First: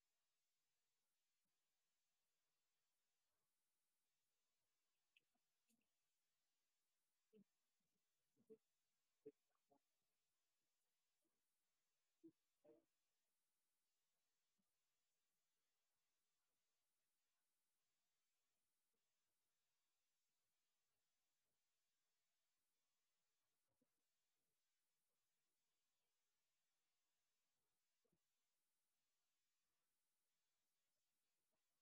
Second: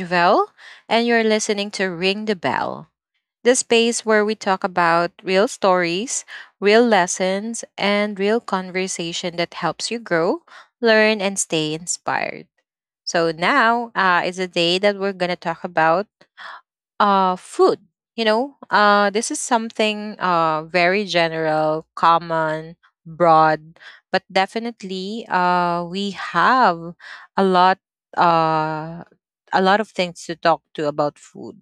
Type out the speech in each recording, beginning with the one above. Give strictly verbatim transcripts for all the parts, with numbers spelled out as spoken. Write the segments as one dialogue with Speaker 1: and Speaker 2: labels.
Speaker 1: Javel, and you're listening to Ring the Bell, the space where we talk about real stories, real lessons, and real conversation that helps you grow, learn, and stay inspired. So now uh, is a day that we're gonna talk about uh food. You know uh this is something uh very general, common, broad, but definitely uh we have a lot, uh a lot of things to talk to about food.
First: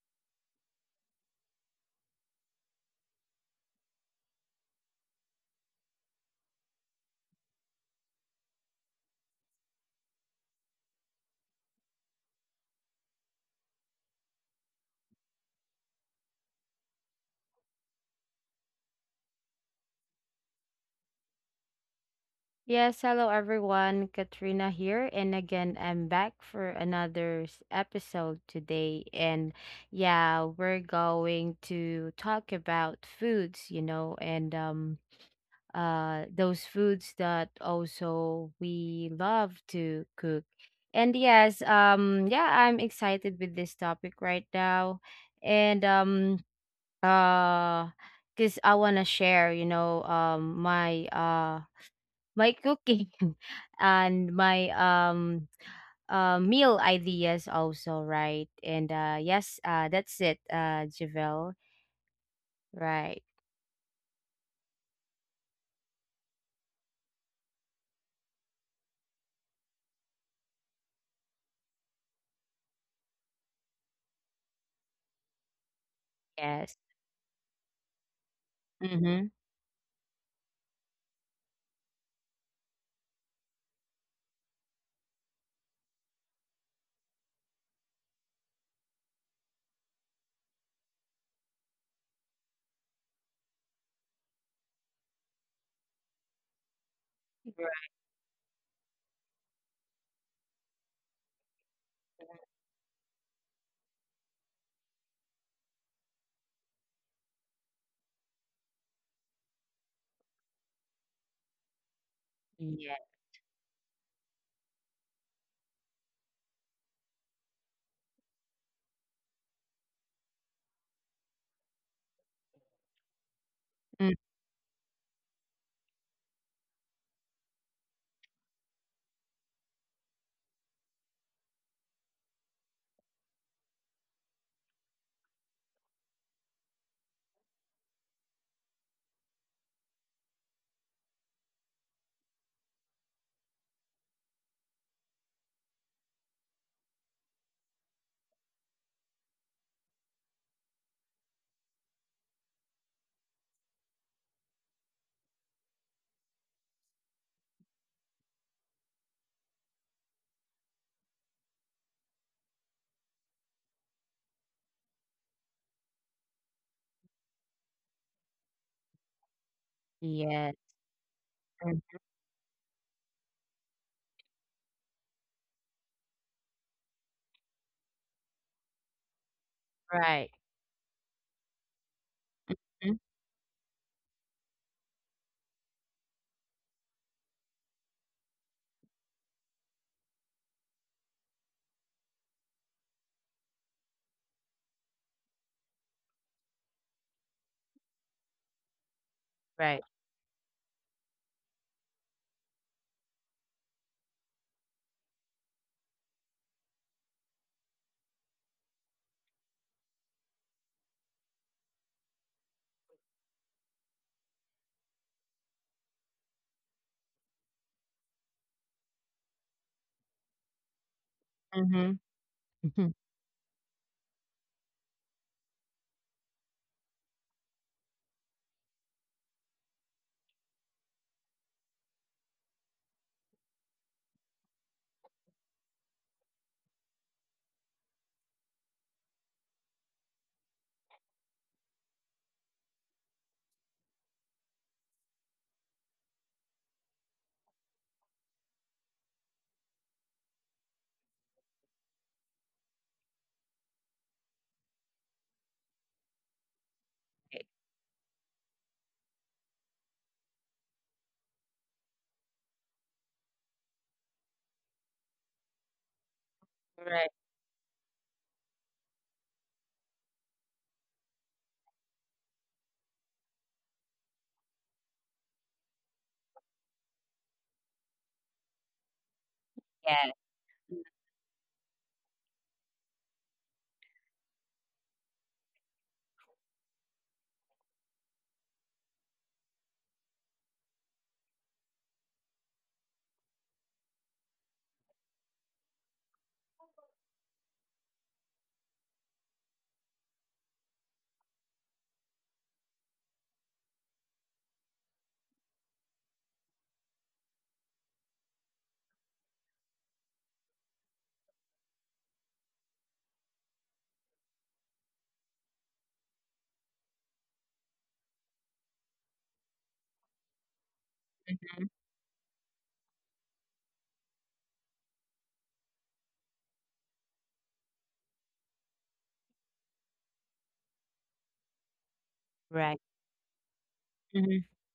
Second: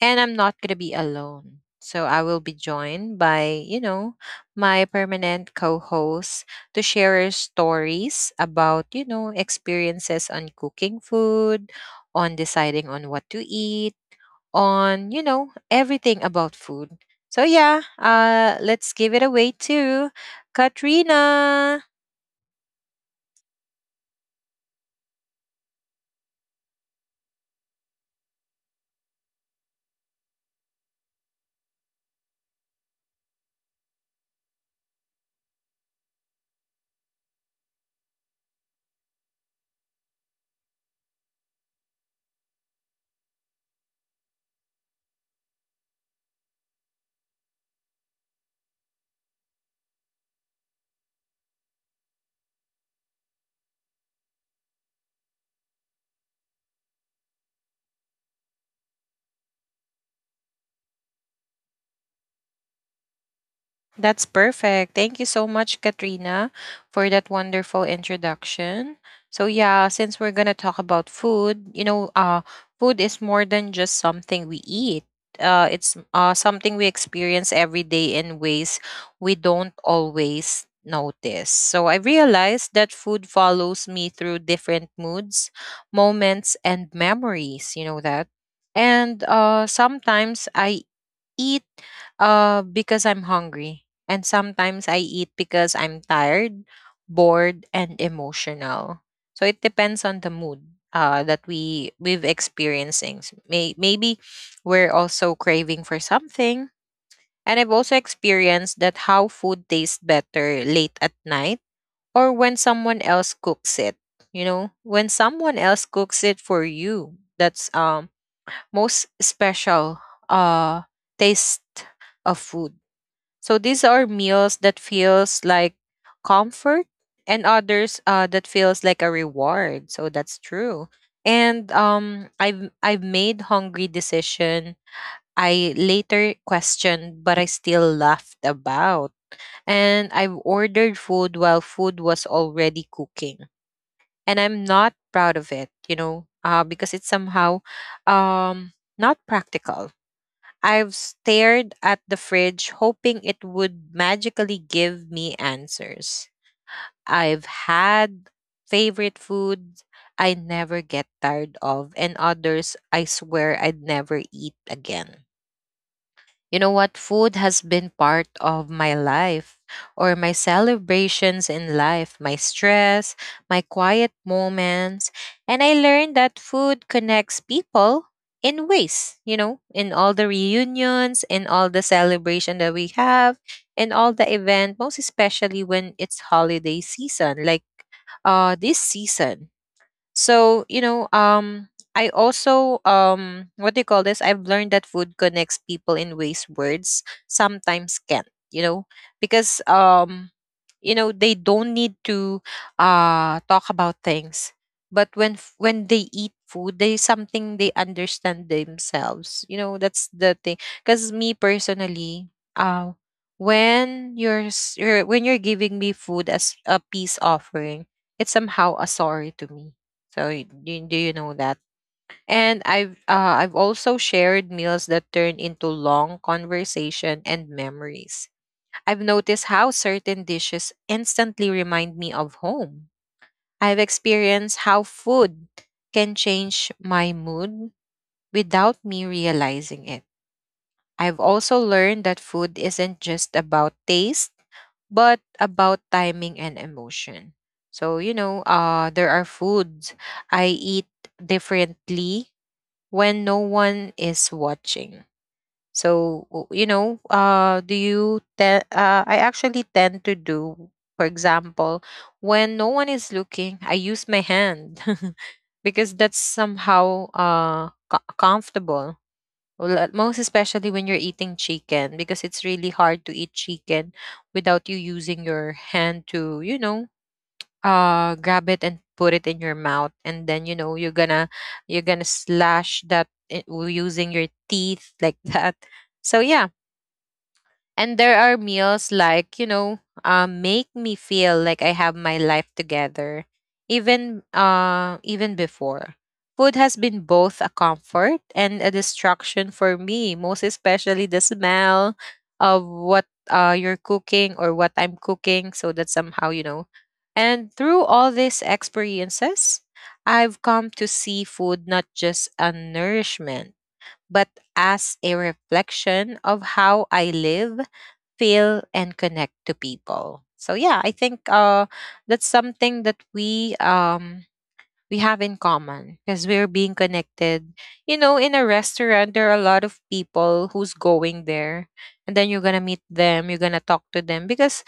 Speaker 1: And I'm not going to be alone, so I will be joined by you know my permanent co-host to share our stories about you know experiences on cooking food, on deciding on what to eat, on, you know, everything about food. So yeah, uh, let's give it away to Katrina.
Speaker 2: Yes, hello everyone. Katrina here, and again, I'm back for another s- episode today. And yeah, we're going to talk about foods, you know, and um uh those foods that also we love to cook. And yes, um yeah, I'm excited with this topic right now. And um uh because I want to share, you know, um my uh my cooking and my um uh, meal ideas also, right? And uh yes, uh that's it, uh Javel, right?
Speaker 1: That's perfect. Thank you so much, Katrina, for that wonderful introduction. So yeah, since we're gonna talk about food, you know, uh, food is more than just something we eat. Uh, it's uh, something
Speaker 2: Yes.
Speaker 1: we experience every day in ways
Speaker 2: Mm-hmm.
Speaker 1: we don't always notice. So I realized that food follows me through different moods, moments, and memories. You know that. And uh, sometimes I eat, uh, because I'm hungry. And sometimes I eat because I'm tired, bored, and
Speaker 2: Right.
Speaker 1: emotional. So it depends on the mood uh, that we we've experiencing. S- May, maybe we're also craving for something. And I've also experienced that how food tastes better late at night or when
Speaker 2: Yeah.
Speaker 1: someone else cooks it. You know, when someone else cooks it for you, that's um most special uh taste of food. So these are
Speaker 2: Mm.
Speaker 1: meals that feels like comfort, and others uh that feels like a reward. So that's true. And um I've I've made hungry decision I later questioned but I still laughed about. And I've ordered food while food was already cooking. And I'm not proud of it, you know, uh, because it's somehow um not practical. I've stared at the fridge hoping it would magically give me answers. I've had favorite foods I never get tired of, and others I swear I'd never eat again. You know what? Food has been part of my life, or my
Speaker 2: Yeah.
Speaker 1: celebrations in
Speaker 2: Mm.
Speaker 1: life, my stress, my quiet moments. And I learned that food connects people in ways, you know, in all
Speaker 2: Right.
Speaker 1: the reunions, in all the celebration that we
Speaker 2: Mm.
Speaker 1: have, in all the event, most especially when it's holiday season, like uh this season. So, you know, um, I also, um, what do you call this? I've learned that food connects people in ways words sometimes can't, you know, because,
Speaker 2: Right.
Speaker 1: um, you know, they don't need to uh, talk about things. But when f- when they eat food, they something they understand themselves. You know, that's the thing. Because me personally, uh, when you're, s- you're when you're giving me food as a peace offering, it's somehow a sorry to me. So y- do, do you know that?
Speaker 2: Mm-hmm.
Speaker 1: And I've uh, I've also shared meals that turn into long conversation and memories. I've noticed how certain dishes instantly remind me of home. I've experienced how food can change my mood without me realizing it. I've also learned that food isn't just about taste, but about timing and emotion. So, you know, uh, there are foods I eat differently when no one is watching. So w- you know, uh, do you? Te- uh, I actually tend to do, for example, when no one is looking, I use my hand because that's
Speaker 2: Right.
Speaker 1: somehow uh co- comfortable. Well, at most especially when you're eating chicken, because it's really hard to eat chicken without you using your hand to, you know, uh grab it and put it in your mouth,
Speaker 2: Yeah.
Speaker 1: and then, you know, you're gonna, you're gonna slash that, i- w- using your teeth like that. So yeah, and there are meals like, you know, um, make me feel like I have my life together, even uh, even before. Food has been both a comfort and a distraction for me, most especially the smell of what uh, you're cooking, or what I'm cooking, so that somehow, you know. And through all these experiences, I've come to see food not just a nourishment, but as a reflection of how I live, feel, and connect to people. So yeah, I think
Speaker 2: Mm.
Speaker 1: uh, that's something that we um, we have in common, because we're being connected. You know, in a restaurant, there are a lot of people who's going there, and then you're gonna
Speaker 2: Right.
Speaker 1: meet them. You're gonna talk to them
Speaker 2: Mm-hmm.
Speaker 1: because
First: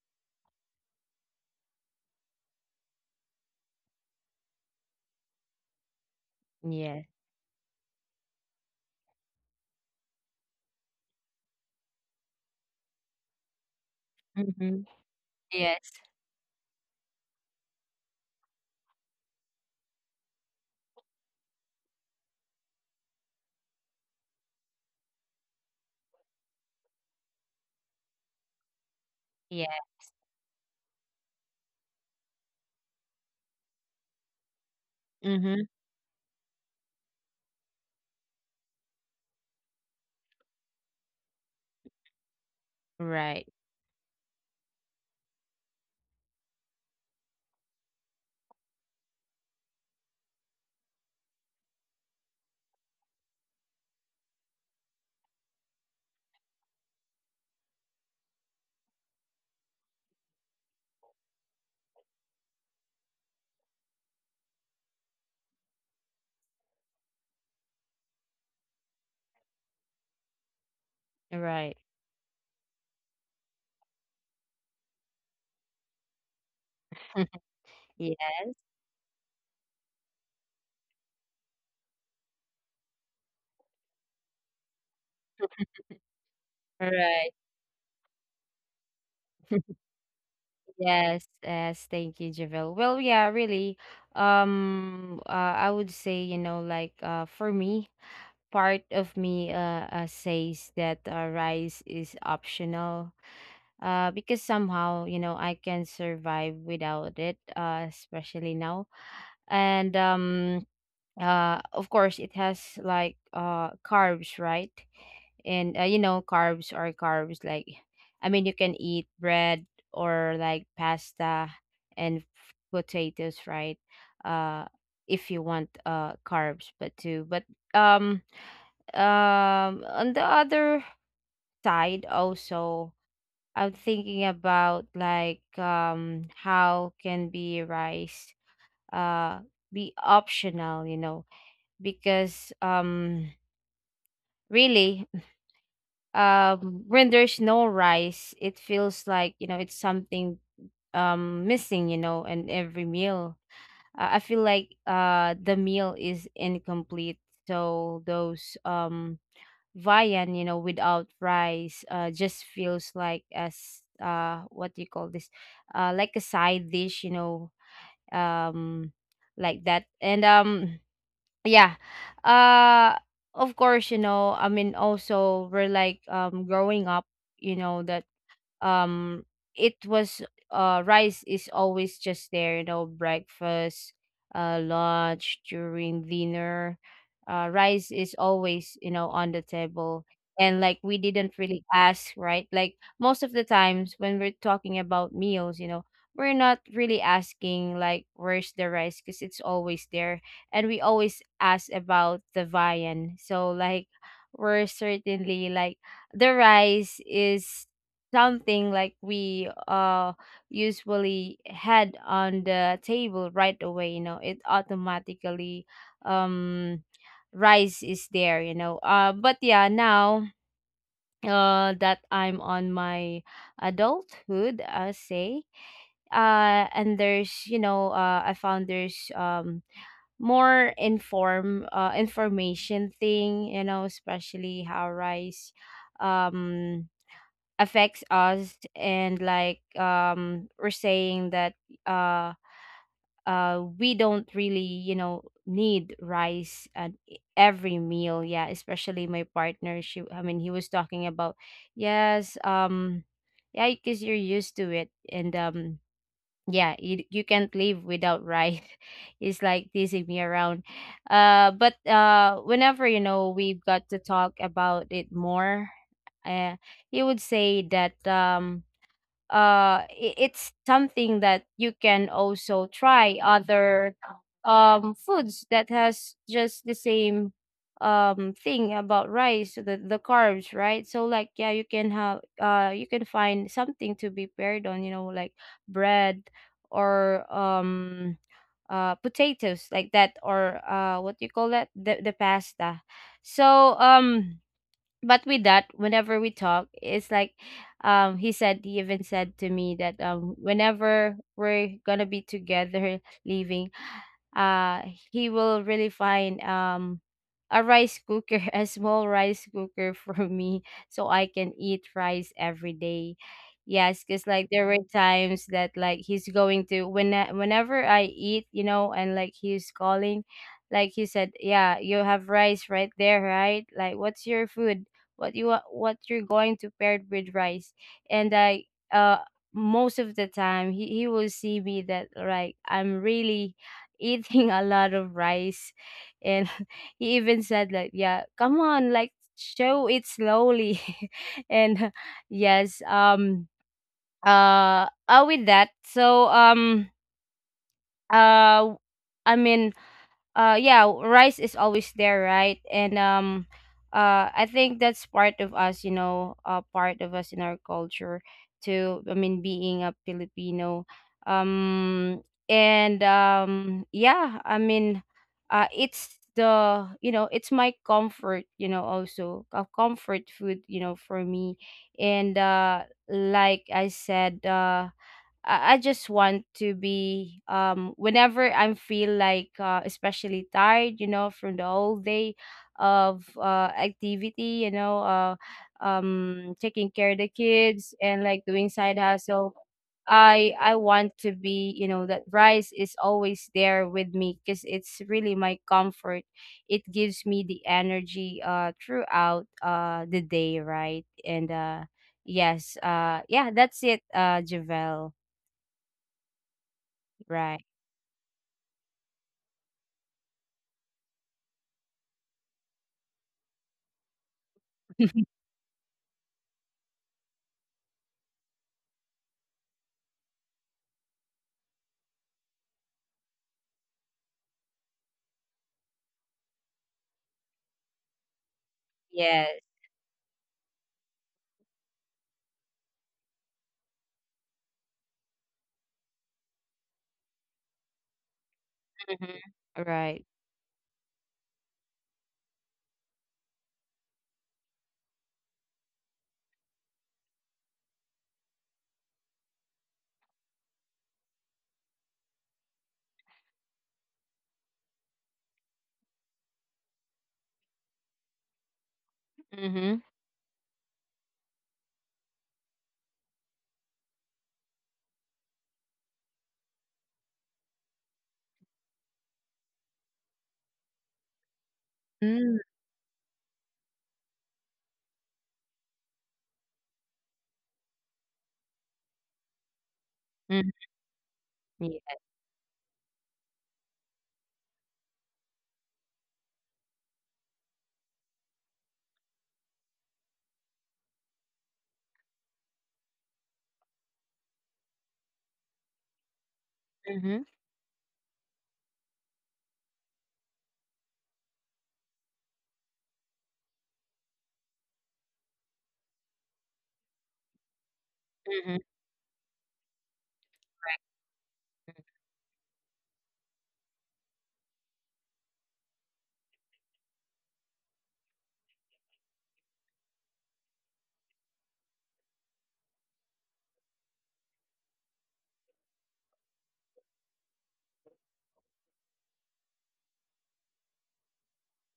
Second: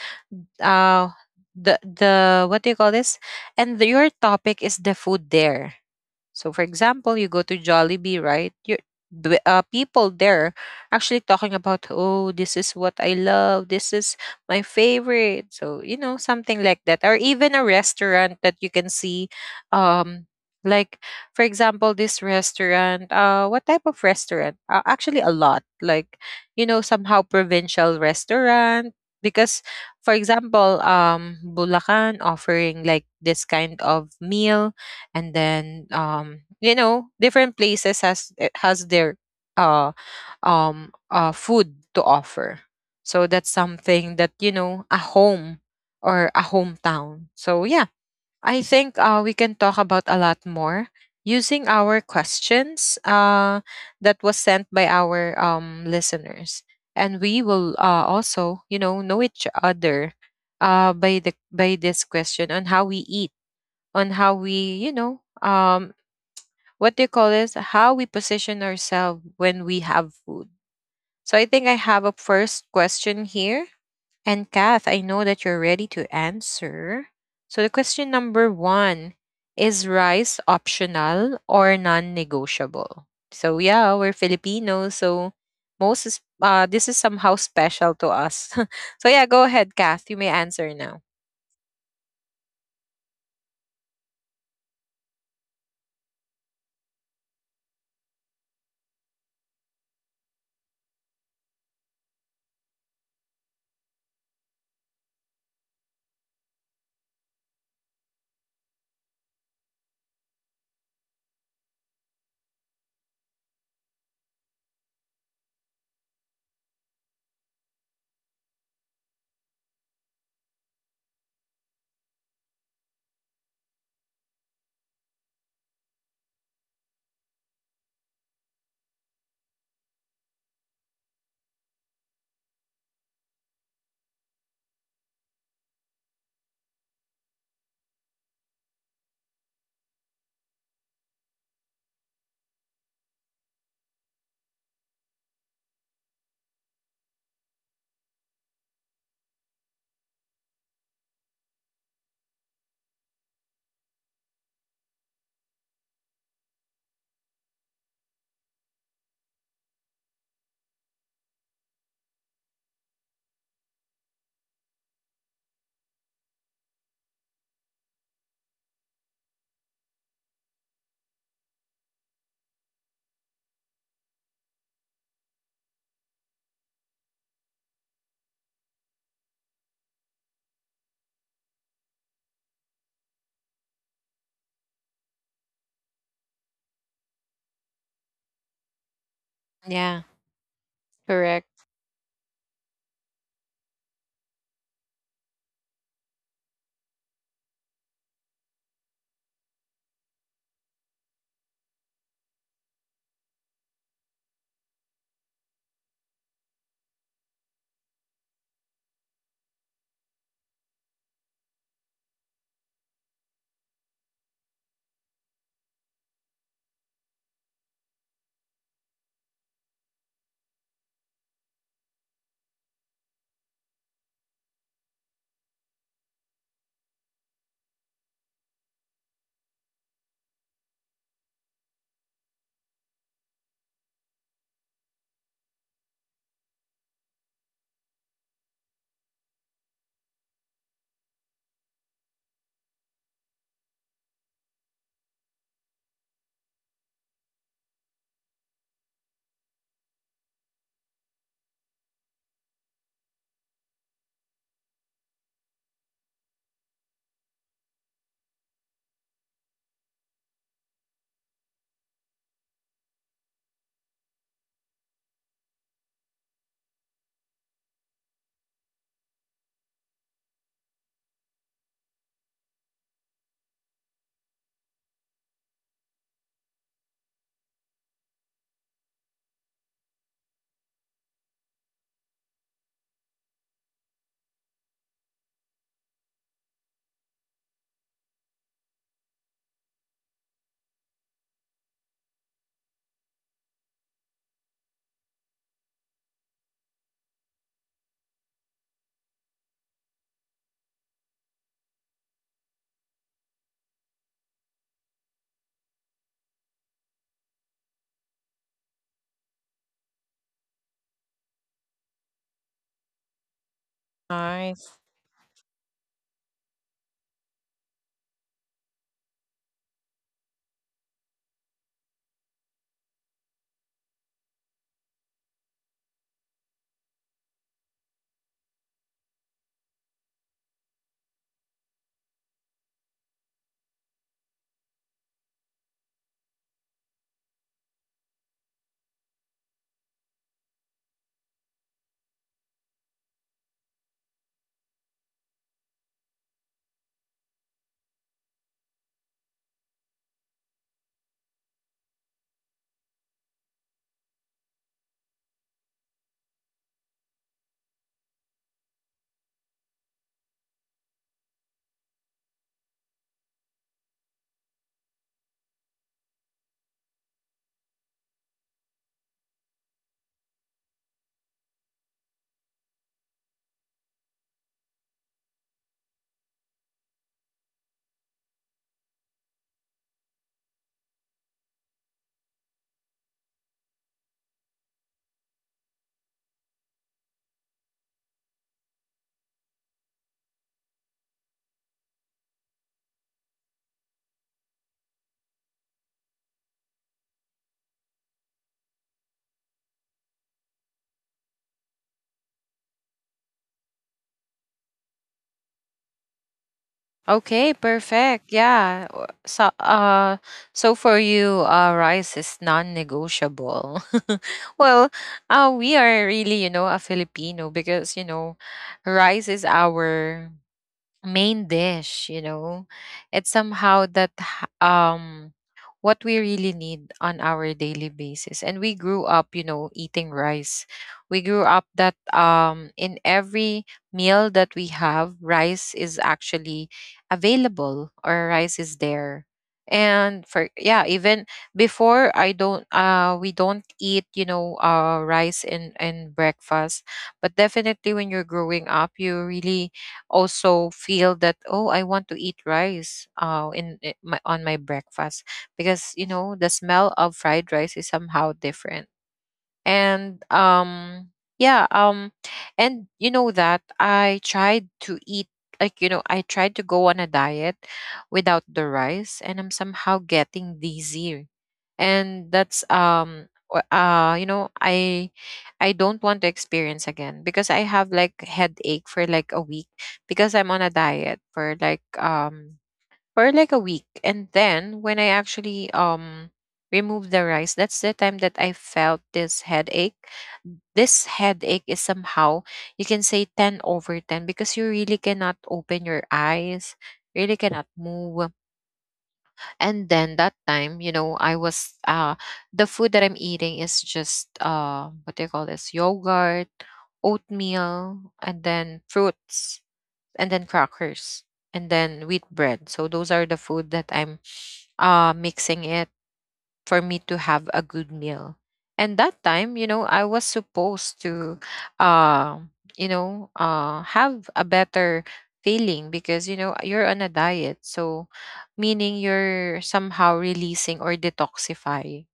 Speaker 1: uh, the the what do you call this? And the, your topic is the food there. So, for
Speaker 2: Yeah.
Speaker 1: example, you go to Jollibee, right? You, the, uh, people there actually talking about, oh, this is what I love. This is my
Speaker 2: Mm-hmm.
Speaker 1: favorite. So,
Speaker 2: Yes.
Speaker 1: you know, something like that. Or even a restaurant that you can see. Um, like, for example, this restaurant, uh, what type of restaurant? Uh, actually, a lot. Like, you know, somehow provincial restaurant. Because,
Speaker 2: Yeah.
Speaker 1: for example, um, Bulacan offering like this kind of meal. And
Speaker 2: Mm-hmm.
Speaker 1: then, um, you know, different places has it, has their uh um uh food to offer. So that's
Speaker 2: Right.
Speaker 1: something that, you know, a home or a hometown. So yeah, I think uh we can talk about a lot more using our questions uh that was sent by our um listeners. And we will uh also, you know know each other uh by the by this question on how we eat, on how we, you know, um, what do you call this? How we position ourselves when we have food. So I think I
Speaker 2: Right.
Speaker 1: have a first question here. And Kath, I know that you're ready to answer. So the question
Speaker 2: Yeah.
Speaker 1: number one is rice optional or non negotiable? So yeah, we're Filipinos, so most is, uh, this is
Speaker 2: Right.
Speaker 1: somehow special to us. So yeah, go ahead, Kath. You may answer now.
Speaker 2: Yes, yes, thank you, Javel. Well, yeah, really. Um, uh, I would say, you know, like uh, for me, part of me uh, uh says that uh, rice is optional. Uh, because somehow, you know, I can survive without it. Uh, especially now, and um, uh, of course, it has like uh carbs, right? And uh, you know, carbs are carbs. Like, I mean, you can eat bread or like pasta and f- potatoes, right? uh if you want uh carbs, but too but um um on the other side also, I'm thinking about like, um how can be rice uh be optional, you know? Because um really, um when there's no rice, it feels like, you know, it's something um missing, you know, in every meal. uh, I feel like uh the meal is incomplete, so those um viand, you know, without rice uh just feels like as, uh what do you call this, uh like a side dish, you know, um like that. And um yeah, uh of course, you know, I mean, also we're like, um growing up, you know, that, um it was, uh rice is always just there, you know. Breakfast, uh lunch, during dinner, uh rice is always, you know, on the
Speaker 1: Yeah,
Speaker 2: table. And like, we didn't
Speaker 1: correct.
Speaker 2: really ask, right? Like, most of the times when we're talking about meals, you know, we're not really asking like, where's the rice, because it's always there. And we always ask about the viand. So like, we're certainly like, the rice is something like we uh usually had on the table right away, you know, it automatically, um rice is there, you know. uh but yeah, now uh that I'm on my adulthood, I say, uh and there's, you know, uh I found there's um more inform uh information thing, you know, especially how rice um affects us. And like, um we're saying that uh uh we don't really, you know, need rice at e- every meal. Yeah, especially my partner, she I mean he was talking about, yes um yeah, because you're used to it. And um yeah, you, you can't live without rice. It's like teasing me around. Uh but uh whenever, you know, we've got to talk about it more, uh he would say that, um uh i- it's something that you can also try other um foods that has just the same um thing about rice. So the the carbs, right? So like, yeah, you can have, uh you can find something to be paired on, you know, like bread, or um uh potatoes like that, or uh what do you call that, the, the pasta. So um but with that, whenever we talk, it's like, um he said he even said to me that, um whenever we're gonna be together leaving, uh he will really find um a rice cooker a small rice cooker for me, so I can eat rice every day. Yes, because like, there
Speaker 1: Nice.
Speaker 2: were times that like he's going to, when whenever I eat, you know, and like he's calling, like, he said, yeah, you have rice right there, right? Like, what's your food, what you wa- what you're going to pair it with rice. And I, uh most of the time, he, he will see me that like, I'm really eating a lot of rice. And he even said like, yeah, come on, like, show it slowly. And yes um uh, uh with that. So um uh I mean, uh yeah, rice is always there, right? And um uh I think that's part of us, you know, uh part of us in our culture, to, I mean, being a Filipino. um and um yeah, I mean, uh it's the, you know, it's my comfort, you know, also a comfort food, you know, for me. And uh like I said, uh I, I just want to be, um whenever I feel like, uh, especially tired, you know, from the whole day of uh activity, you know, uh um taking care of the kids and like doing side hustle. I I want to be, you know, that rice is always there with me, because it's really my comfort. It gives me the energy uh throughout uh the day, right? And uh yes, uh yeah, that's it, uh Javel.
Speaker 1: Okay,
Speaker 2: Right.
Speaker 1: perfect. Yeah. w- So uh so for you uh rice is non-negotiable. Well, uh we are really, you know, a Filipino because, you know, rice is our main dish. You know, it's somehow that h- um what we really need on our daily basis, and we grew up, you
Speaker 2: Yes.
Speaker 1: know, eating rice. We grew up that, um, in every meal that we have, rice is actually available, or rice is there.
Speaker 2: Mhm. Right.
Speaker 1: And for, yeah, even before, I don't uh we don't eat, you know, uh rice in in breakfast. But definitely when you're growing up, you really also feel that, oh, I want to eat rice, uh, in, i- my, on my breakfast, because you know the smell of fried rice is somehow different.
Speaker 2: Mhm.
Speaker 1: And um yeah um and you know that I tried to eat, like, you know, I tried to go on a diet without the rice, and I'm somehow getting dizzy. And
Speaker 2: Mm.
Speaker 1: that's um wh- uh you know, i i don't want to experience again, because I have like headache for like a week, because I'm on a
Speaker 2: Mm.
Speaker 1: diet for like
Speaker 2: Yes.
Speaker 1: um, for like a week. And then when I actually um removed the rice, that's the time that I felt this headache. This headache is somehow, you can say ten over ten, because you really cannot open your eyes, really
Speaker 2: Mhm.
Speaker 1: cannot move. And then that time, you know, I was uh the food that I'm eating is just, uh, what do you call this? Yogurt, oatmeal, and
Speaker 2: Mhm.
Speaker 1: then fruits, and then crackers, and then wheat bread. So those are the food that I'm uh mixing it for me to have a good meal. And that time, you know, I was supposed to, uh, you know, uh have a better feeling, because, you know, you're on a diet. So meaning you're somehow releasing or detoxify.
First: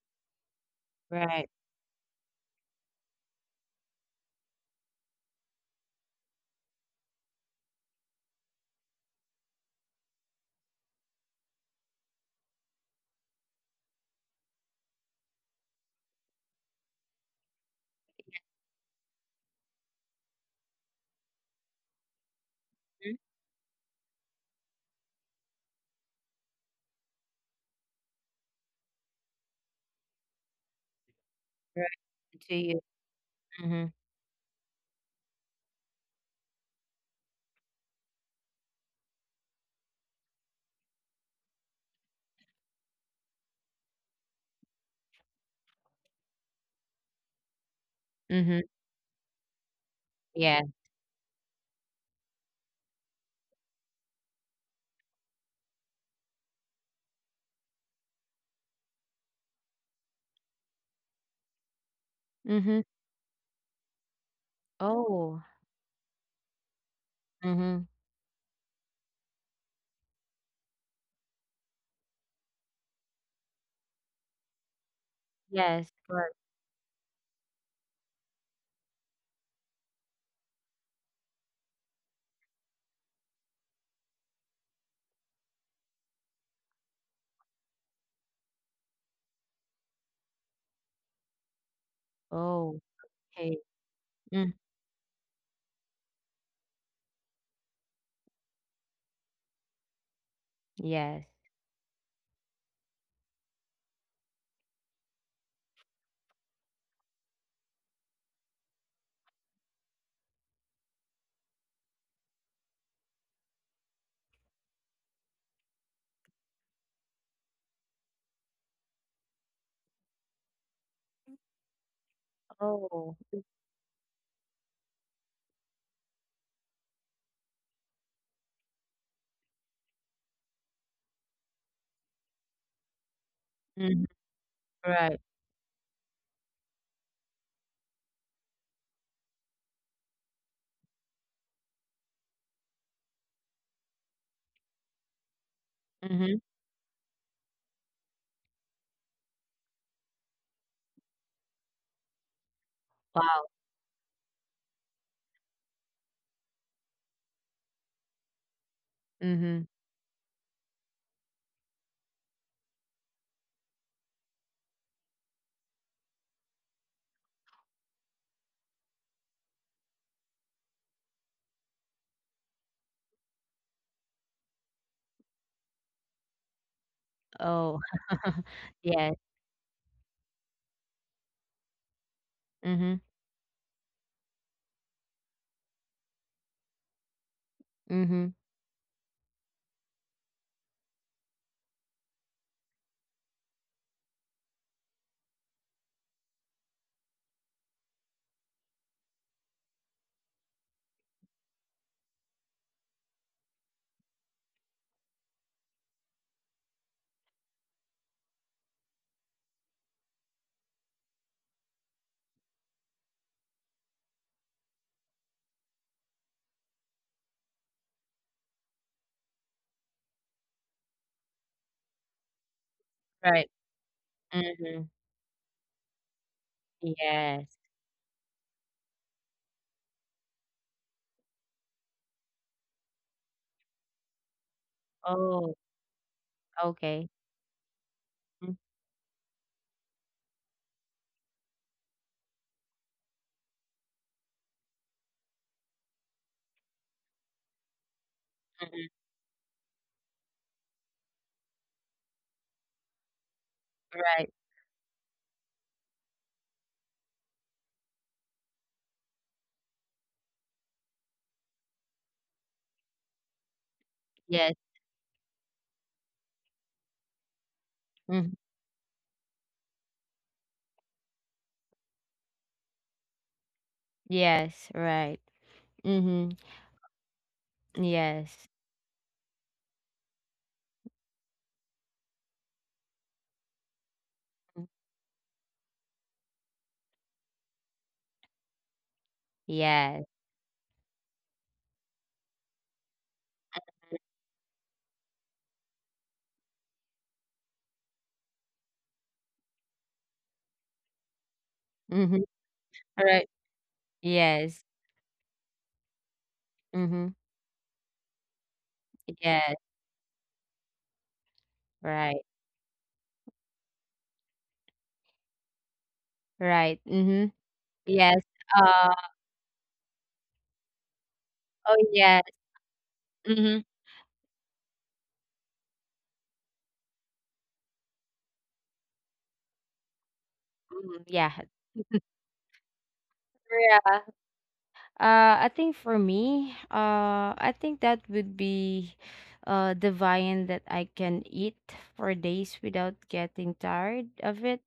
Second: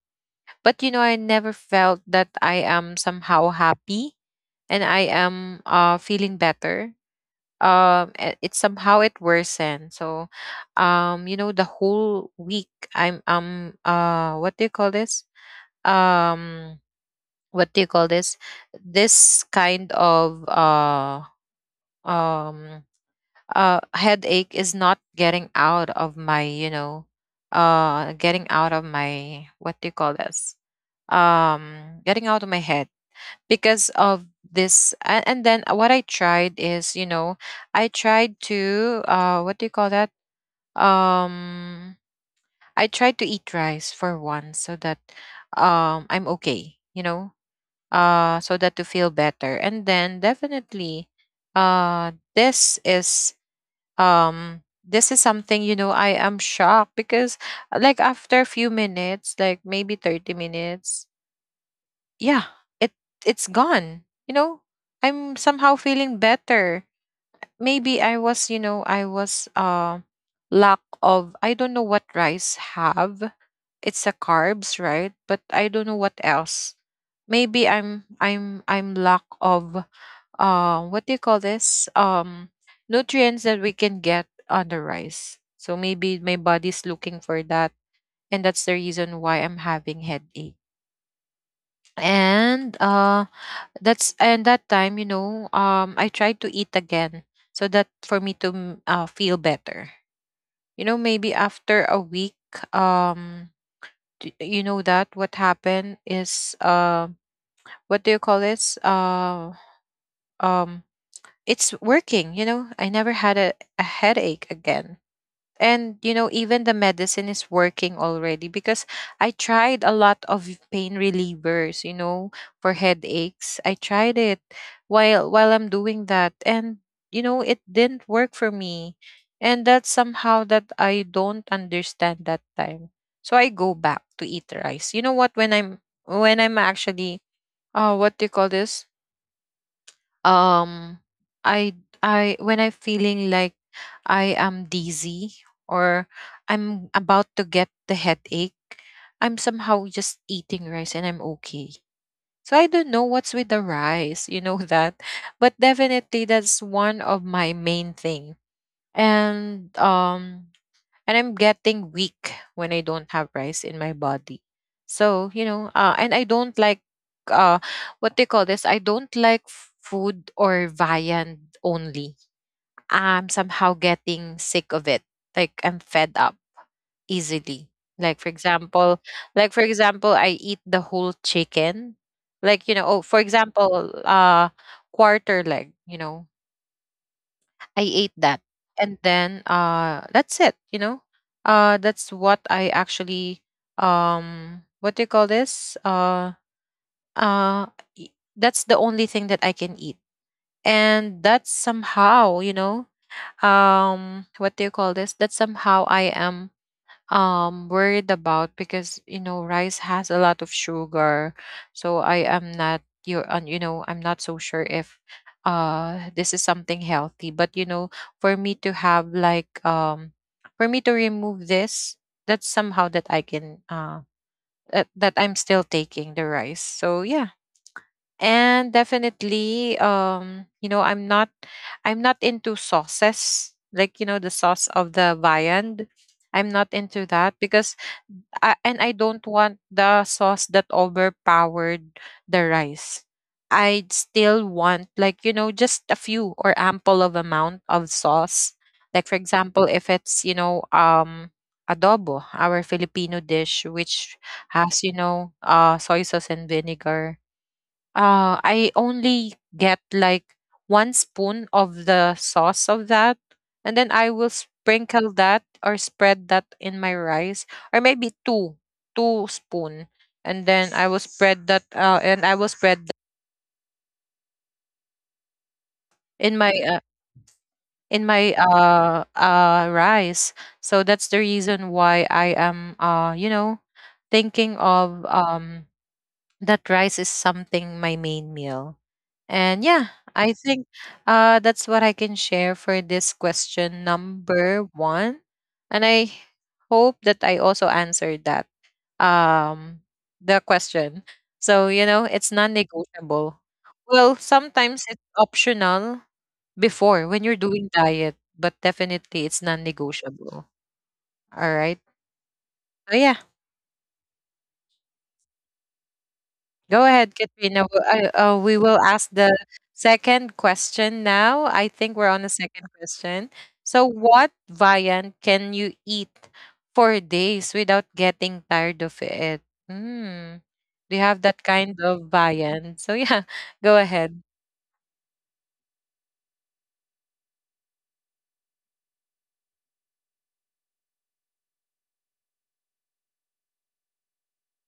Speaker 1: But you know, I
Speaker 2: Right.
Speaker 1: never felt that I am somehow happy and I am uh feeling better. Um eh, it somehow it worsened. So um you know, the whole week I'm um uh what do you call this, um what do you call this, this kind of uh um
Speaker 2: Mhm.
Speaker 1: uh headache is not getting out of my, you know, uh getting out of my, what do you call this,
Speaker 2: Right.
Speaker 1: um, getting
Speaker 2: To
Speaker 1: out of my
Speaker 2: you.
Speaker 1: head
Speaker 2: Mhm.
Speaker 1: because of this. A- and then what I tried is, you know, I tried to, uh, what do you call that, um, I tried to eat rice for once, so that, um, I'm okay, you know, uh
Speaker 2: Mhm.
Speaker 1: so that to feel better. And then
Speaker 2: Yeah.
Speaker 1: definitely uh this is um this is something, you know, I am shocked because, uh, like after a few minutes, like maybe thirty minutes, yeah,
Speaker 2: Mhm.
Speaker 1: it, it's gone. You know, I'm
Speaker 2: Oh.
Speaker 1: somehow feeling better.
Speaker 2: Mhm.
Speaker 1: Maybe I was, you know, I was uh lack of, I don't know what rice have. It's a carbs, right? But I don't
Speaker 2: Yes.
Speaker 1: know what
Speaker 2: Right.
Speaker 1: else. Maybe I'm I'm I'm lack of uh what do you call this? Um nutrients that we can get on the rice. So maybe my body's looking for that, and that's the reason why I'm having headache.
Speaker 2: Oh.
Speaker 1: And um
Speaker 2: Hey.
Speaker 1: that's
Speaker 2: Mm.
Speaker 1: and that time, you know um I tried to eat again so that for me to m- uh, feel better, you know,
Speaker 2: Yes.
Speaker 1: maybe after a week. Um d- you know that what happened is, uh, what do you call this uh um it's working. you know I never had a, a headache again. And you know, even the medicine is working already, because I tried a lot of pain relievers, you know for
Speaker 2: Oh.
Speaker 1: headaches. I tried it while while I'm doing that, and you know, it didn't work for me. And that's somehow that I don't understand that time. So I go back
Speaker 2: Mhm.
Speaker 1: to eat rice, you know
Speaker 2: Right.
Speaker 1: what, when i'm when i'm actually uh what do you call this um I I when I'm feeling like I am dizzy, or
Speaker 2: Mhm.
Speaker 1: I'm about to get the headache, I'm somehow just eating rice and I'm okay. So I don't know
Speaker 2: Wow.
Speaker 1: what's with the rice, you know, that. But definitely that's one of my main thing.
Speaker 2: Mhm.
Speaker 1: And um and I'm getting weak when I don't have rice in my body. So, you know, uh, and I don't like uh what they call this. I don't like f- food or viand only. I'm somehow getting sick of it. Like I'm fed up
Speaker 2: Oh.
Speaker 1: easily. Like for
Speaker 2: Yes.
Speaker 1: example, like for example, I eat the whole chicken. Like, you
Speaker 2: Mhm.
Speaker 1: know, oh, for example, uh quarter leg, you know. I ate
Speaker 2: Mhm.
Speaker 1: that. And then uh that's it, you know? Uh that's what I actually um what do you call this? Uh uh y- that's the only thing that I can eat. And that's somehow, you know, um what do you call this? That somehow I am um worried about, because you know, rice has a lot of sugar. So I am not you and you know, I'm not so sure if uh this is something healthy. But you know, for me to have like um for me to remove this, that's somehow that I
Speaker 2: Right.
Speaker 1: can, uh
Speaker 2: Mhm.
Speaker 1: that, that I'm still taking the rice, so
Speaker 2: Yes.
Speaker 1: yeah. And definitely, um you know, i'm not i'm not into sauces, like you know, the sauce of the
Speaker 2: Oh.
Speaker 1: viand. I'm not
Speaker 2: Okay.
Speaker 1: into that because
Speaker 2: Mm.
Speaker 1: I, and I don't want the sauce that overpowered the rice. I'd still want like, you know, just a few or ample of amount of sauce.
Speaker 2: Mhm.
Speaker 1: Like for example, if it's, you know um adobo, our Filipino dish, which
Speaker 2: Right.
Speaker 1: has, you know, uh soy sauce and vinegar, uh, I only get like one spoon of the sauce of that, and then I will
Speaker 2: Yes.
Speaker 1: sprinkle that or spread that in my rice, or maybe
Speaker 2: Mhm.
Speaker 1: two, two spoon, and then I will spread that. Uh, and I will spread that
Speaker 2: Yes. Right.
Speaker 1: in
Speaker 2: Mhm.
Speaker 1: my uh, in my
Speaker 2: Yes.
Speaker 1: uh uh rice. So that's the reason why I am, uh you know, thinking
Speaker 2: Mm.
Speaker 1: of um that rice is something my main meal. And
Speaker 2: Yes.
Speaker 1: yeah, I think, uh, that's what I can share for this question number one. And I hope that I also answered that, um, the question. So you know,
Speaker 2: Mhm.
Speaker 1: it's
Speaker 2: Right.
Speaker 1: non-negotiable. Well,
Speaker 2: Yes.
Speaker 1: sometimes it's optional
Speaker 2: Mhm.
Speaker 1: before when you're doing diet, but definitely
Speaker 2: Yes.
Speaker 1: it's non-negotiable. All right.
Speaker 2: Right.
Speaker 1: So yeah.
Speaker 2: Right.
Speaker 1: Go
Speaker 2: Mhm.
Speaker 1: ahead, Katrina. W-
Speaker 2: Yes.
Speaker 1: I- uh, we
Speaker 2: Uh,
Speaker 1: will ask the second question now.
Speaker 2: oh,
Speaker 1: I think
Speaker 2: yes.
Speaker 1: we're on the second question.
Speaker 2: Mhm.
Speaker 1: So, what viand can you eat for days without getting tired of it? Hmm. Do
Speaker 2: Mhm.
Speaker 1: you have
Speaker 2: Yeah.
Speaker 1: that kind of viand? So, yeah, go
Speaker 2: Yeah.
Speaker 1: ahead.
Speaker 2: Uh, I think for me, uh, I think that would be uh, the viand that I can eat for days without getting tired of it.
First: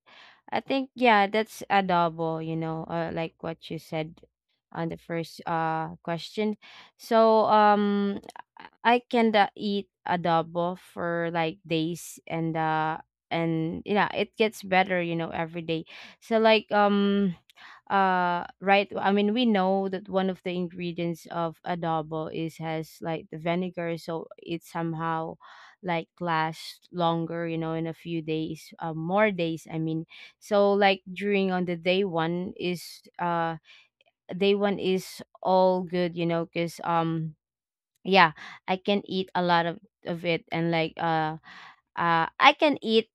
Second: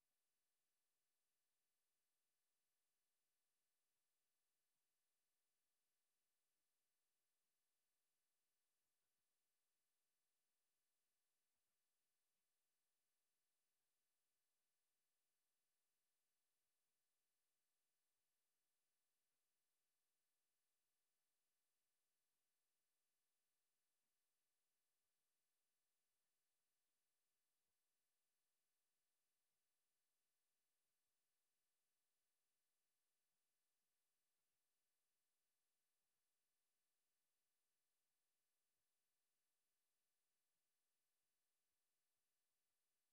Speaker 2: I think, yeah, that's adobo, you know, uh, like what you said on the first uh, question. So um, I can uh, eat adobo for like days, and uh, and yeah, it gets better, you know, every day. So like um uh right, I mean, we know that one of the ingredients of adobo is, has like the vinegar, so it somehow like lasts longer, you know, in a few days, uh, more days, I mean. So like, during, on the day one is uh day one is all good, you know, because um yeah, I can eat a lot of of it. And like uh uh, I can eat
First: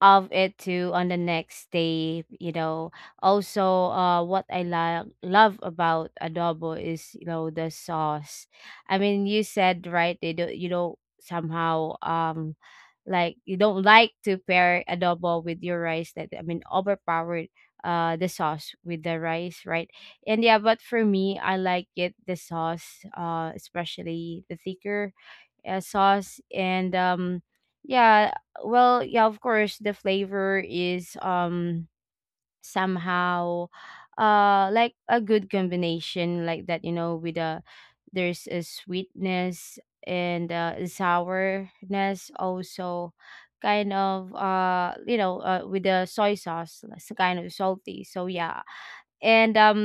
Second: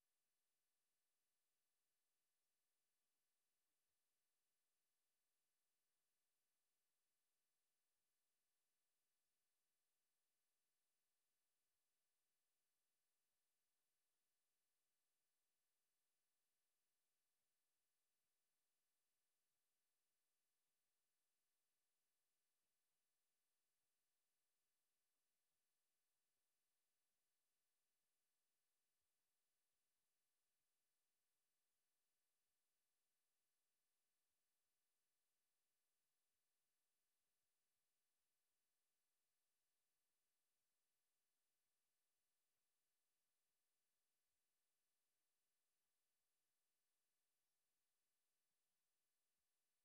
Speaker 2: of it to, on the next day, you know. Also, uh, what I lo- love about adobo is, you know, the sauce. I mean, you said, right, they don't, you know, somehow, um, like, you don't like to pair adobo with your rice. That, I mean, overpowered, uh, the sauce with the rice, right? And yeah, but for me, I like it, the sauce, uh, especially the thicker uh, sauce. And um yeah, well, yeah, of course, the flavor is um somehow uh like a good combination like that, you know, with a, there's a sweetness, and uh, sourness also, kind of, uh you know, uh, with the soy sauce, it's kind of salty. So yeah. And um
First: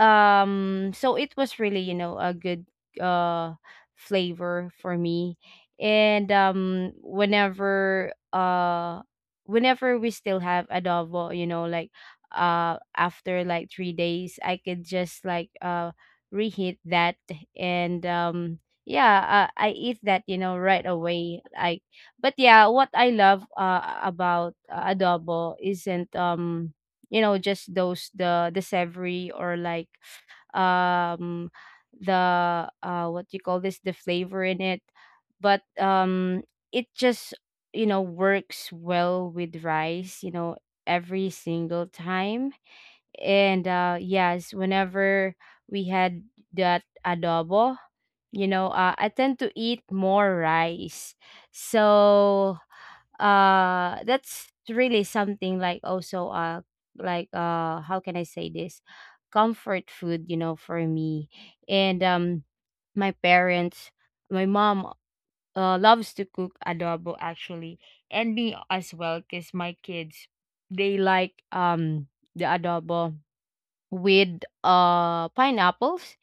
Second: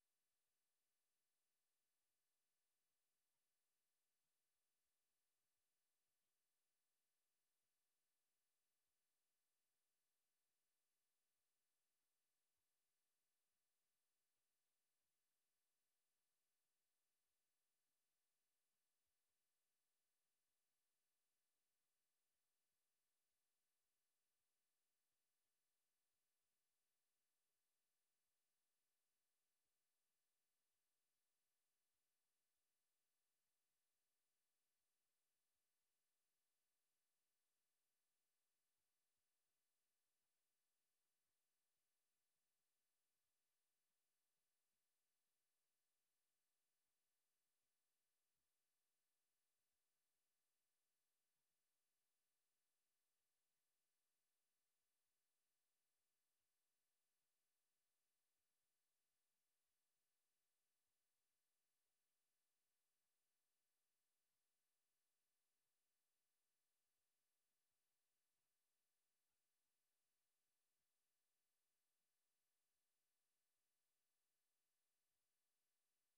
Speaker 2: um so it was really, you know, a good uh flavor for me. And um whenever uh whenever we still have adobo, you know, like uh after like three days, I could just like uh reheat that. And um yeah, uh, I eat that, you know, right away, like. But yeah, what I love uh about uh, adobo isn't um you know, just those, the the savory, or like, um the uh what do you call this, the flavor in it. But um it just, you know, works well with rice, you know, every single time. And uh yes, whenever we had that adobo, you know, uh, I tend to eat more rice. So uh that's really something like also uh like uh how can I say this, comfort food, you know, for me. And um my parents, my mom uh, loves to cook adobo, actually. And me as well, because my kids, they like um the adobo with uh pineapples.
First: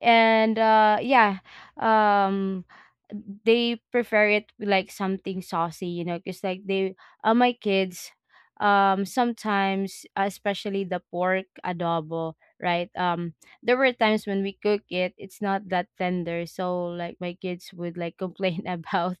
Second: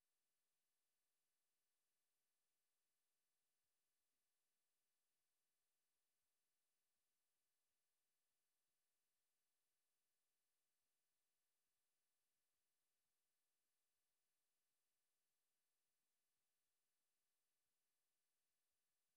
Speaker 2: And uh yeah, um they prefer it with like something saucy, you know, because like they, uh, my kids, um sometimes uh, especially the pork adobo, right? um there were times when we cook it, it's not that tender. So like my kids would like complain about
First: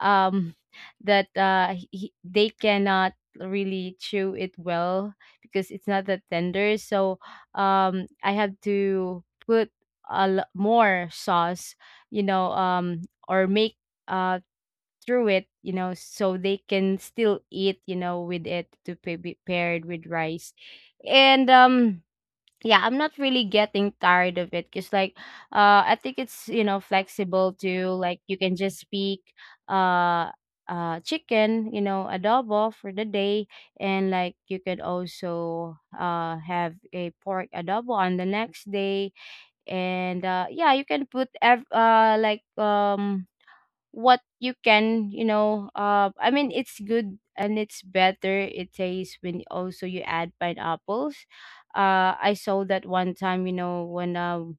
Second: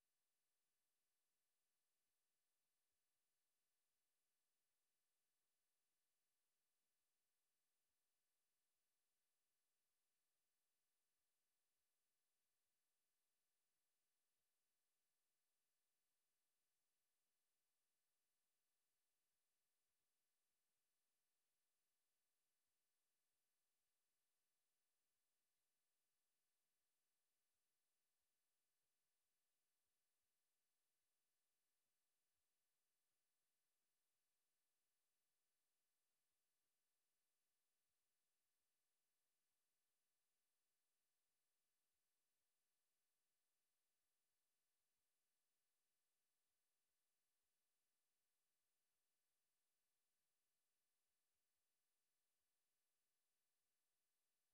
Speaker 2: um that uh he, they cannot really chew it well, because it's not that tender. So um I have to put a l- more sauce, you know, um or make uh through it, you know, so they can still eat, you know, with it, to be paired with rice. And um yeah, I'm not really getting tired of it, because like, uh I think it's, you know, flexible too. Like, you can just speak uh uh chicken, you know, adobo for the day, and like, you could also uh have a pork adobo on the next day. And uh yeah, you can put ev- uh like um what you can, you know, uh I mean, it's good and it's better, it tastes, when also you add pineapples. uh I saw that one time, you know, when um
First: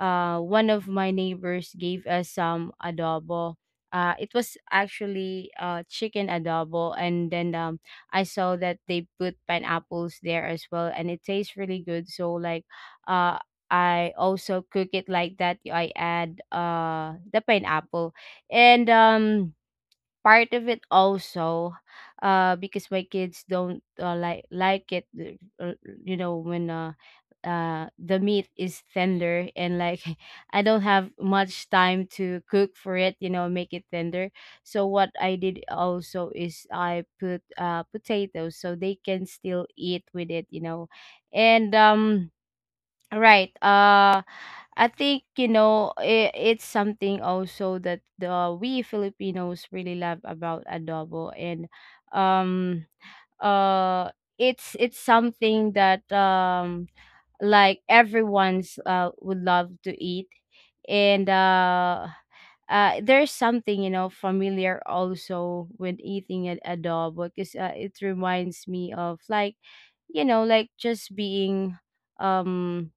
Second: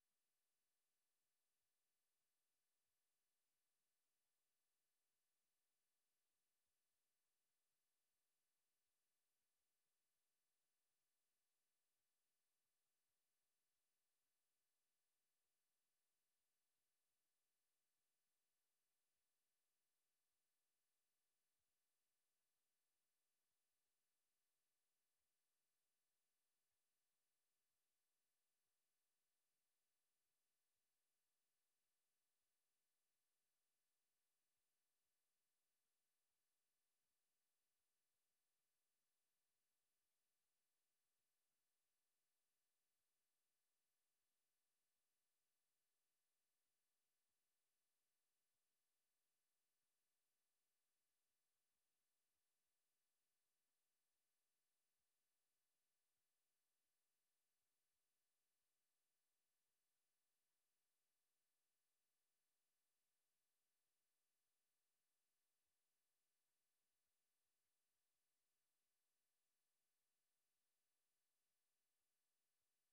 Speaker 2: uh One of my neighbors gave us some adobo. Uh it was actually uh chicken adobo, and then um I saw that they put pineapples there as well, and it tastes really good. So like uh I also cook it like that. I add uh the pineapple and um part of it also, uh because my kids don't uh, like like it uh, uh, you know, when uh uh the meat is tender, and like I don't have much time to cook for it, you know, make it tender. So what I did also is I put uh potatoes so they can still eat with it, you know. And um right, uh I think, you know I it's something also that the we Filipinos really love about adobo. And um uh it's it's something that um like everyone's uh would love to eat. And uh uh, There's something, you know, familiar also when eating an adobo, because uh, it reminds me of like, you know, like just being um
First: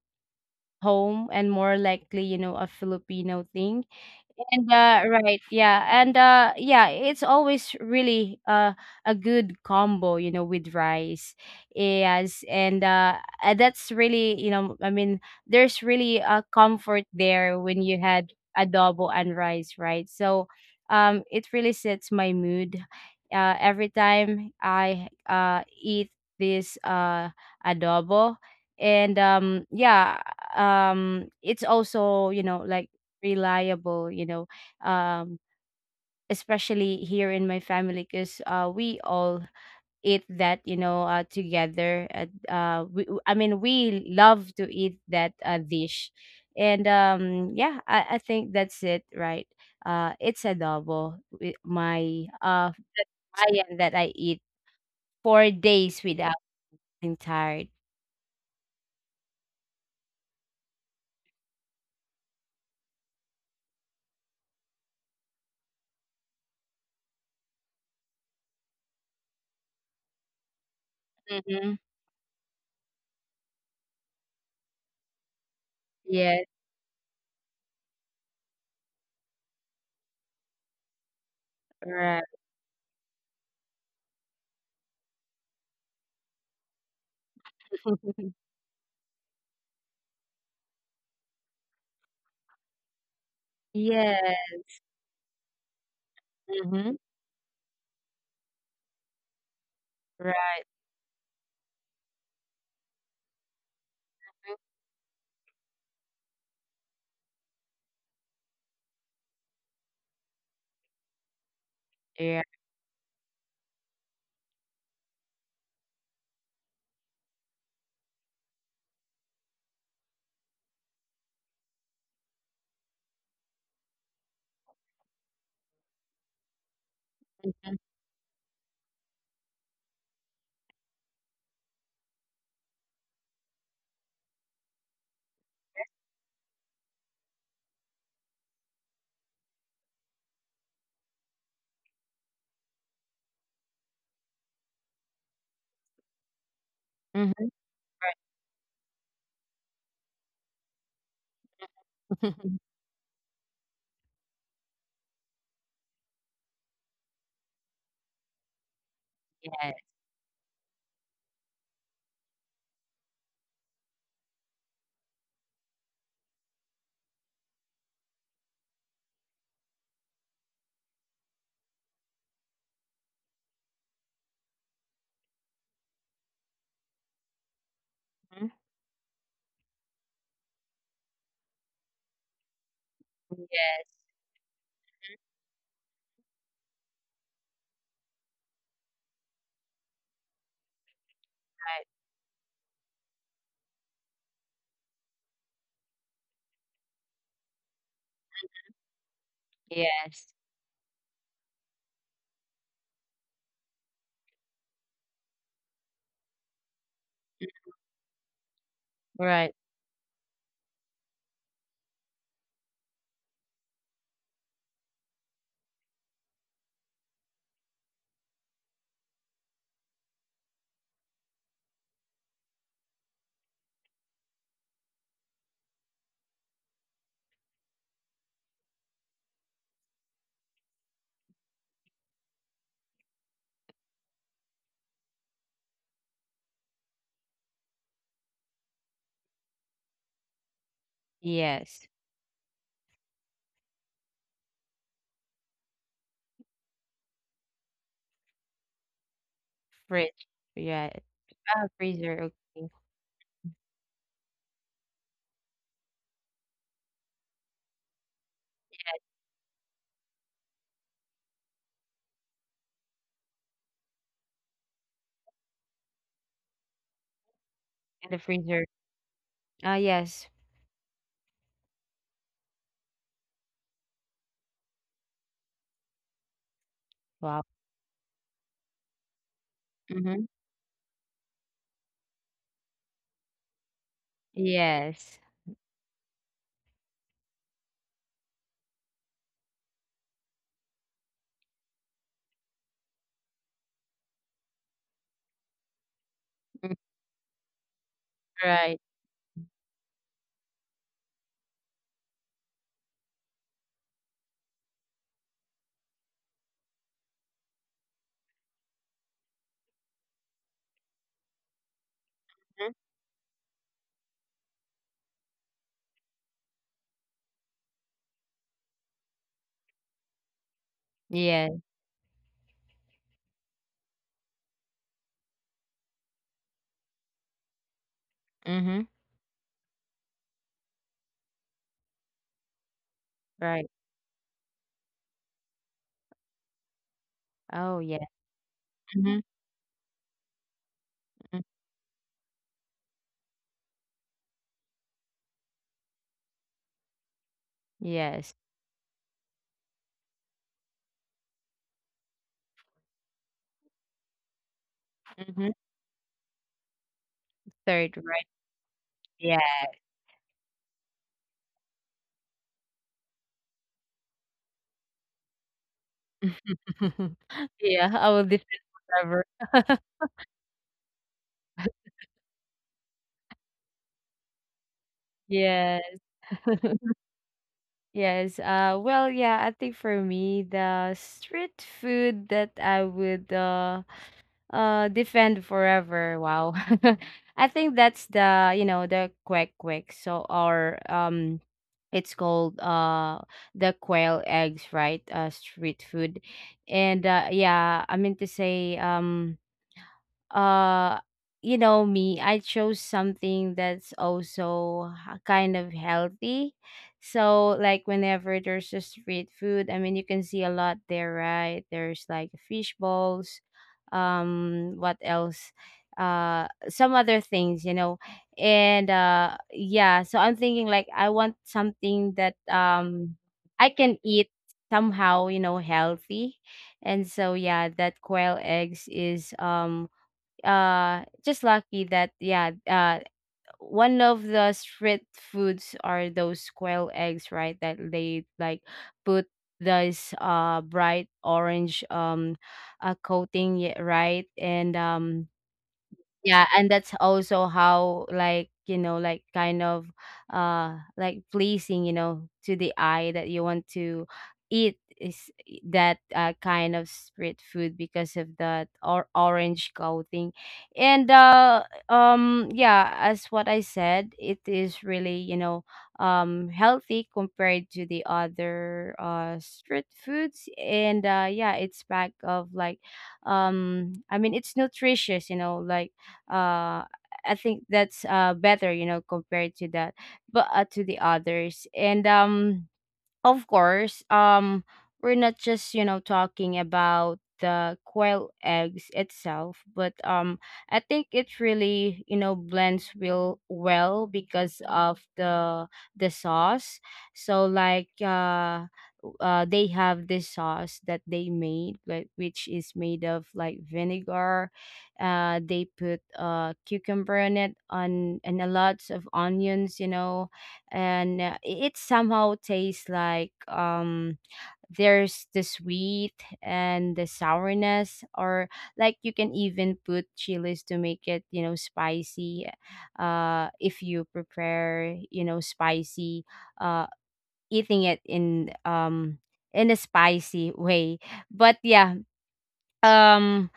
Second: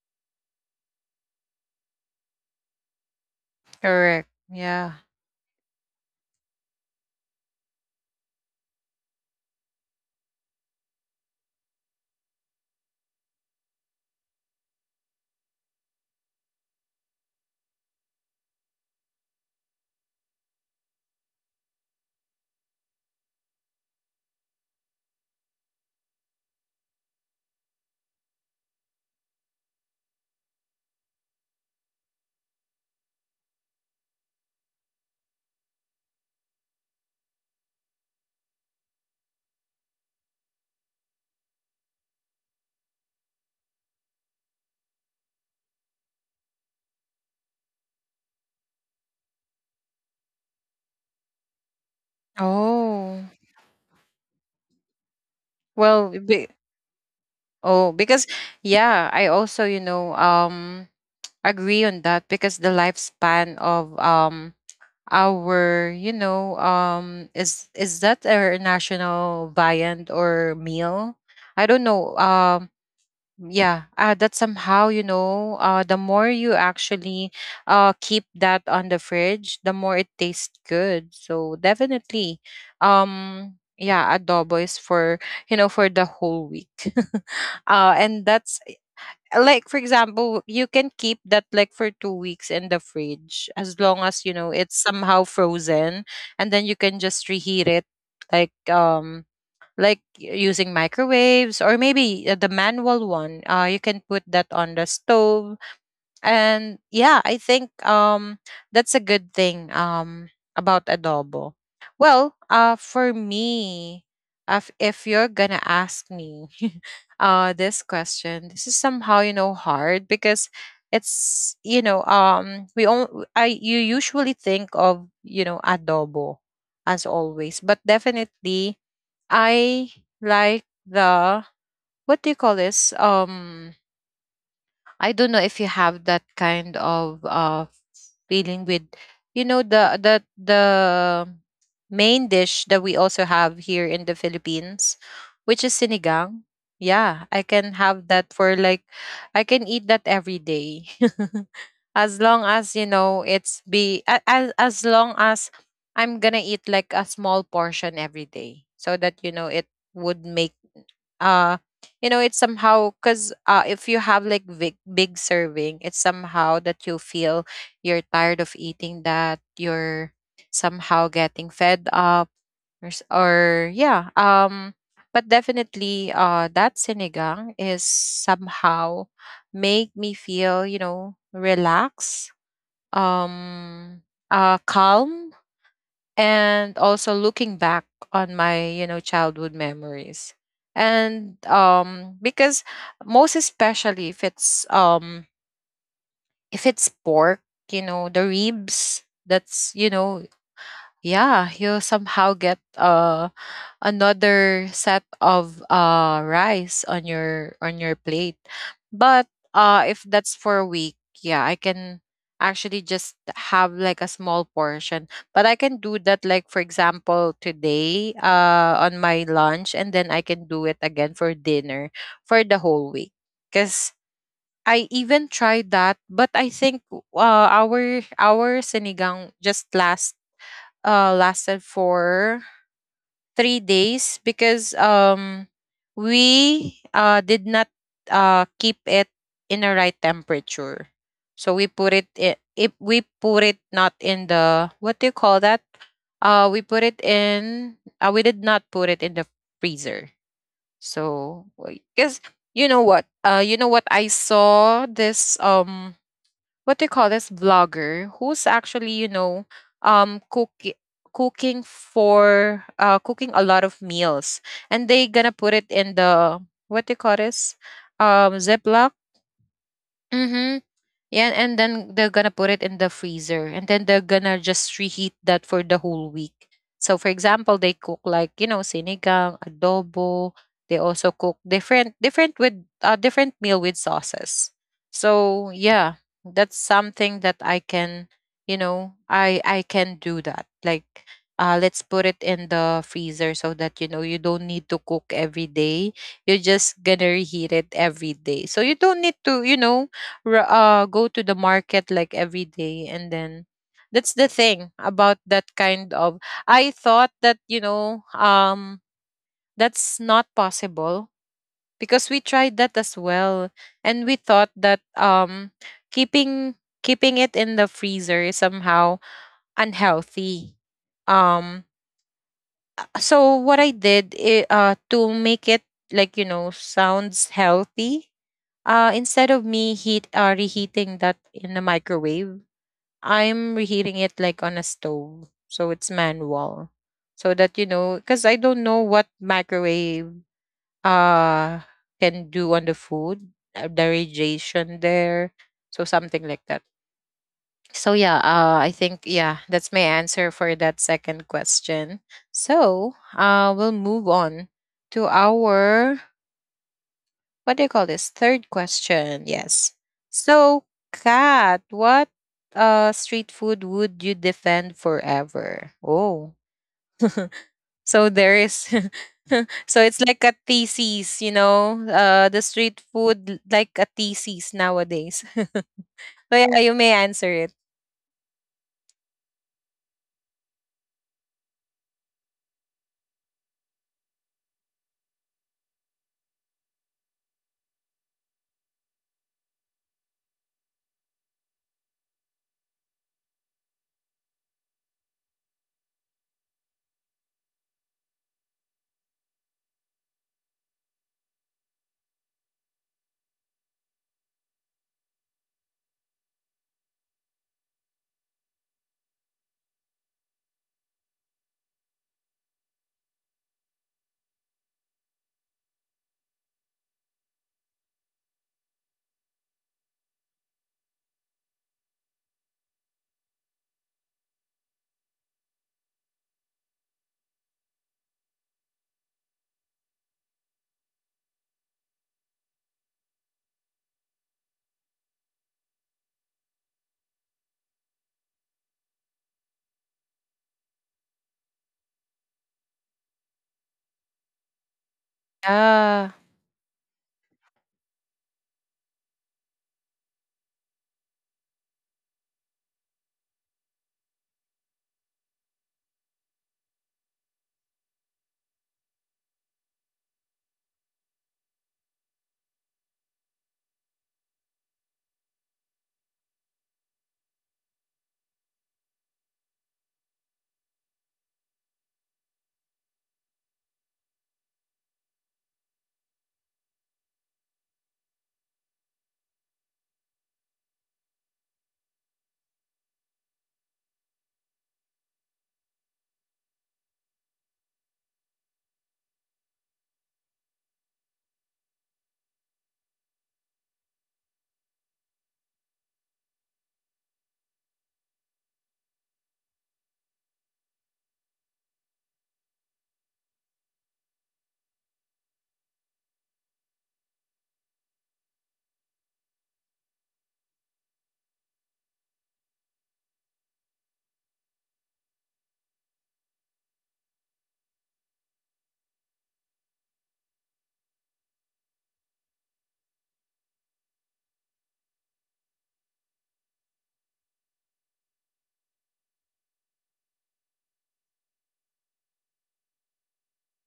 Speaker 2: home, and more likely, you know, a Filipino thing.
Speaker 1: Correct.
Speaker 2: And
Speaker 1: Yeah.
Speaker 2: uh, right, yeah, and uh, yeah, It's always really uh, a good combo, you know, with rice. Yes, and uh, uh, that's really, you know, I mean, there's really a comfort there when you had adobo and rice, right? So, um, it really sets my mood. Uh, every time I uh eat this uh adobo. and um, yeah, um, it's also, you know, like reliable, you know, um especially here in my family, because uh we all eat that, you know, uh together. At, uh we, i mean, we love to eat that uh, dish. And um Yeah, I, I think that's it, right? Uh it's adobo with my uh that
Speaker 1: Oh.
Speaker 2: Hawaiian that I eat four days
Speaker 1: Well,
Speaker 2: without
Speaker 1: be,
Speaker 2: being tired.
Speaker 1: oh, because, yeah, I also, you know, um, agree on that, because the lifespan of, um our, you know, um is is that our national viand or meal, I
Speaker 2: Mm-hmm.
Speaker 1: don't know. Um yeah, uh, that somehow, you know, uh the more
Speaker 2: Yes.
Speaker 1: you actually uh keep that on the fridge, the more it tastes good. So
Speaker 2: Right.
Speaker 1: definitely, um yeah, adobo is for, you know, for the whole week. Uh and that's, like for example, you can keep that like for two weeks in the fridge, as long
Speaker 2: Yeah.
Speaker 1: as you know, it's somehow frozen, and then you
Speaker 2: Mm-hmm.
Speaker 1: can just reheat it, like um like y-
Speaker 2: Right.
Speaker 1: using microwaves, or maybe, uh, the manual one, uh you can put that on the stove. And yeah, I think, um that's a good thing, um about adobo. Well,
Speaker 2: Yeah.
Speaker 1: uh for me, if, if you're gonna ask me, uh this question, this is somehow, you know, hard, because it's, you know, um we all, I you usually think of, you know, adobo as always. But definitely I like the, what do you call this? Um I don't know if you have that kind of uh feeling with, you know, the the the main dish that we also have here in the Philippines, which is sinigang. Yeah, I
Speaker 2: Mm-hmm.
Speaker 1: can have that for like, I can eat that every day. As long as, you know, it's be a- as as long as I'm gonna eat like a small portion every day, so that, you know, it
Speaker 2: Yes.
Speaker 1: would make, uh you know, it's somehow, because, uh, if you have like big, big serving, it's somehow that you feel you're tired of eating that, you're somehow getting fed up, or, s- or yeah, um but definitely, uh that sinigang is
Speaker 2: Mhm.
Speaker 1: somehow make me feel, you know, relaxed,
Speaker 2: Yes.
Speaker 1: um uh calm, and also looking back on my, you know, childhood memories. And um because most especially if it's, um if it's pork, you know, the ribs, that's, you know,
Speaker 2: Yes.
Speaker 1: yeah, you somehow get, uh another set of uh rice on your, on your plate. But
Speaker 2: Right.
Speaker 1: uh if that's for a week, yeah, I can actually just have like a small portion. But I can do that, like for example today, uh on my lunch, and then I can do it again for dinner for the whole week. Cause I even tried that, but I think, uh, our our sinigang just last uh lasted for three days, because um we uh did not uh keep it in a right temperature. So we put
Speaker 2: Yes.
Speaker 1: it, i- if we put it not in the, what do you call that? Uh we put it in, uh, we did not put it in the freezer.
Speaker 2: Fridge. Yeah.
Speaker 1: So
Speaker 2: Ah,
Speaker 1: because
Speaker 2: freezer.
Speaker 1: you know
Speaker 2: Okay.
Speaker 1: what? Uh you know what, I saw this, um what they call this, vlogger who's actually, you know, um cook cooking for, uh cooking a lot of meals, and they gonna put it in the, what they call this,
Speaker 2: In the
Speaker 1: um
Speaker 2: freezer.
Speaker 1: ziploc.
Speaker 2: Ah, yes.
Speaker 1: Mm-hmm. Yeah, and then they're gonna put it in the freezer, and then they're gonna just reheat that for the whole week. So, for
Speaker 2: Wow.
Speaker 1: example, they cook like, you know, sinigang,
Speaker 2: Mm-hmm.
Speaker 1: adobo. They also cook different, different with, uh, different meal with sauces.
Speaker 2: Yes.
Speaker 1: So yeah, that's something that I can, you know, I I can do that. Like, uh, let's put it in the freezer, so that you know, you don't need to cook every day, you're
Speaker 2: Mm,
Speaker 1: just gonna reheat it every day. So you
Speaker 2: Right.
Speaker 1: don't need to, you know, r- uh, go to the market like every day, and then that's the thing about that kind of. I thought that, you know, um that's not possible, because we tried that as well, and we thought that, um keeping, keeping it in the freezer is somehow unhealthy. um
Speaker 2: Yes.
Speaker 1: so what I did, i- uh to make it like, you know, sounds healthy,
Speaker 2: Mm-hmm.
Speaker 1: uh instead of me heat uh, reheating that in the microwave, I'm
Speaker 2: Right.
Speaker 1: reheating it like on a stove. So it's manual. So that you
Speaker 2: Oh,
Speaker 1: know,
Speaker 2: yeah.
Speaker 1: because I don't know what
Speaker 2: Mm-hmm.
Speaker 1: microwave uh can do on the food, uh, the radiation there. So something like that. So yeah,
Speaker 2: Yes.
Speaker 1: uh, I think yeah, that's my answer for that second question. So uh, we'll move on to
Speaker 2: Mm-hmm.
Speaker 1: our, what do you call
Speaker 2: Third.
Speaker 1: this?
Speaker 2: Right.
Speaker 1: Third question.
Speaker 2: Yeah.
Speaker 1: Yes. So, Kat, what uh street food would you defend forever? Oh,
Speaker 2: Yeah.
Speaker 1: so
Speaker 2: I will
Speaker 1: there
Speaker 2: live
Speaker 1: is.
Speaker 2: forever.
Speaker 1: So it's like a thesis, you know, uh, the street food l- like a thesis nowadays. So
Speaker 2: Yeah.
Speaker 1: yeah, you may answer it.
Speaker 2: Yes. Uh. Well. Yeah, I think for me, the street food that I would uh Uh, defend forever. Wow. I think that's the, you know, the quack quack. So or um it's called uh the quail eggs, right? Uh street food. And uh yeah, I mean to say um uh you know, me, I chose something that's also h- kind of healthy. So like, whenever there's a street food, I mean, you can see a lot there, right? There's like fish balls, um what else, uh some other things, you know. And uh yeah, so I'm thinking, like, I want something that um I can eat, somehow, you know, healthy. And so yeah, that quail eggs is um uh just lucky that, yeah, uh one of the street foods are those quail eggs, right, that they like put this uh bright orange um uh coating, yeah, right. and um
Speaker 1: Ah,
Speaker 2: Yeah, and that's also how, like, you know, like kind of uh like pleasing, you know, to the eye, that you want to eat is e, that uh, kind of street food because of that or orange coating. And uh um yeah, as what I said, it is really, you know, um healthy compared to the other uh street foods. And uh yeah, it's pack of like, um I mean, it's nutritious, you know, like, uh I think that's uh better, you know, compared to that, but uh, to the others. And um, of course, um, we're not just, you know, talking about the quail eggs itself, but um, I think it really, you know, blends real well because of the the sauce. So like, uh, w- uh they have this sauce that they made, like, which is made of like vinegar. Uh, they put uh cucumber in it on, and a lots of onions, you know. And uh, it it somehow tastes like, um there's the sweet and the sourness, or like you can even put chilies to make it, you know, spicy, uh if you prepare, you know, spicy uh eating it in um in a spicy way. But yeah um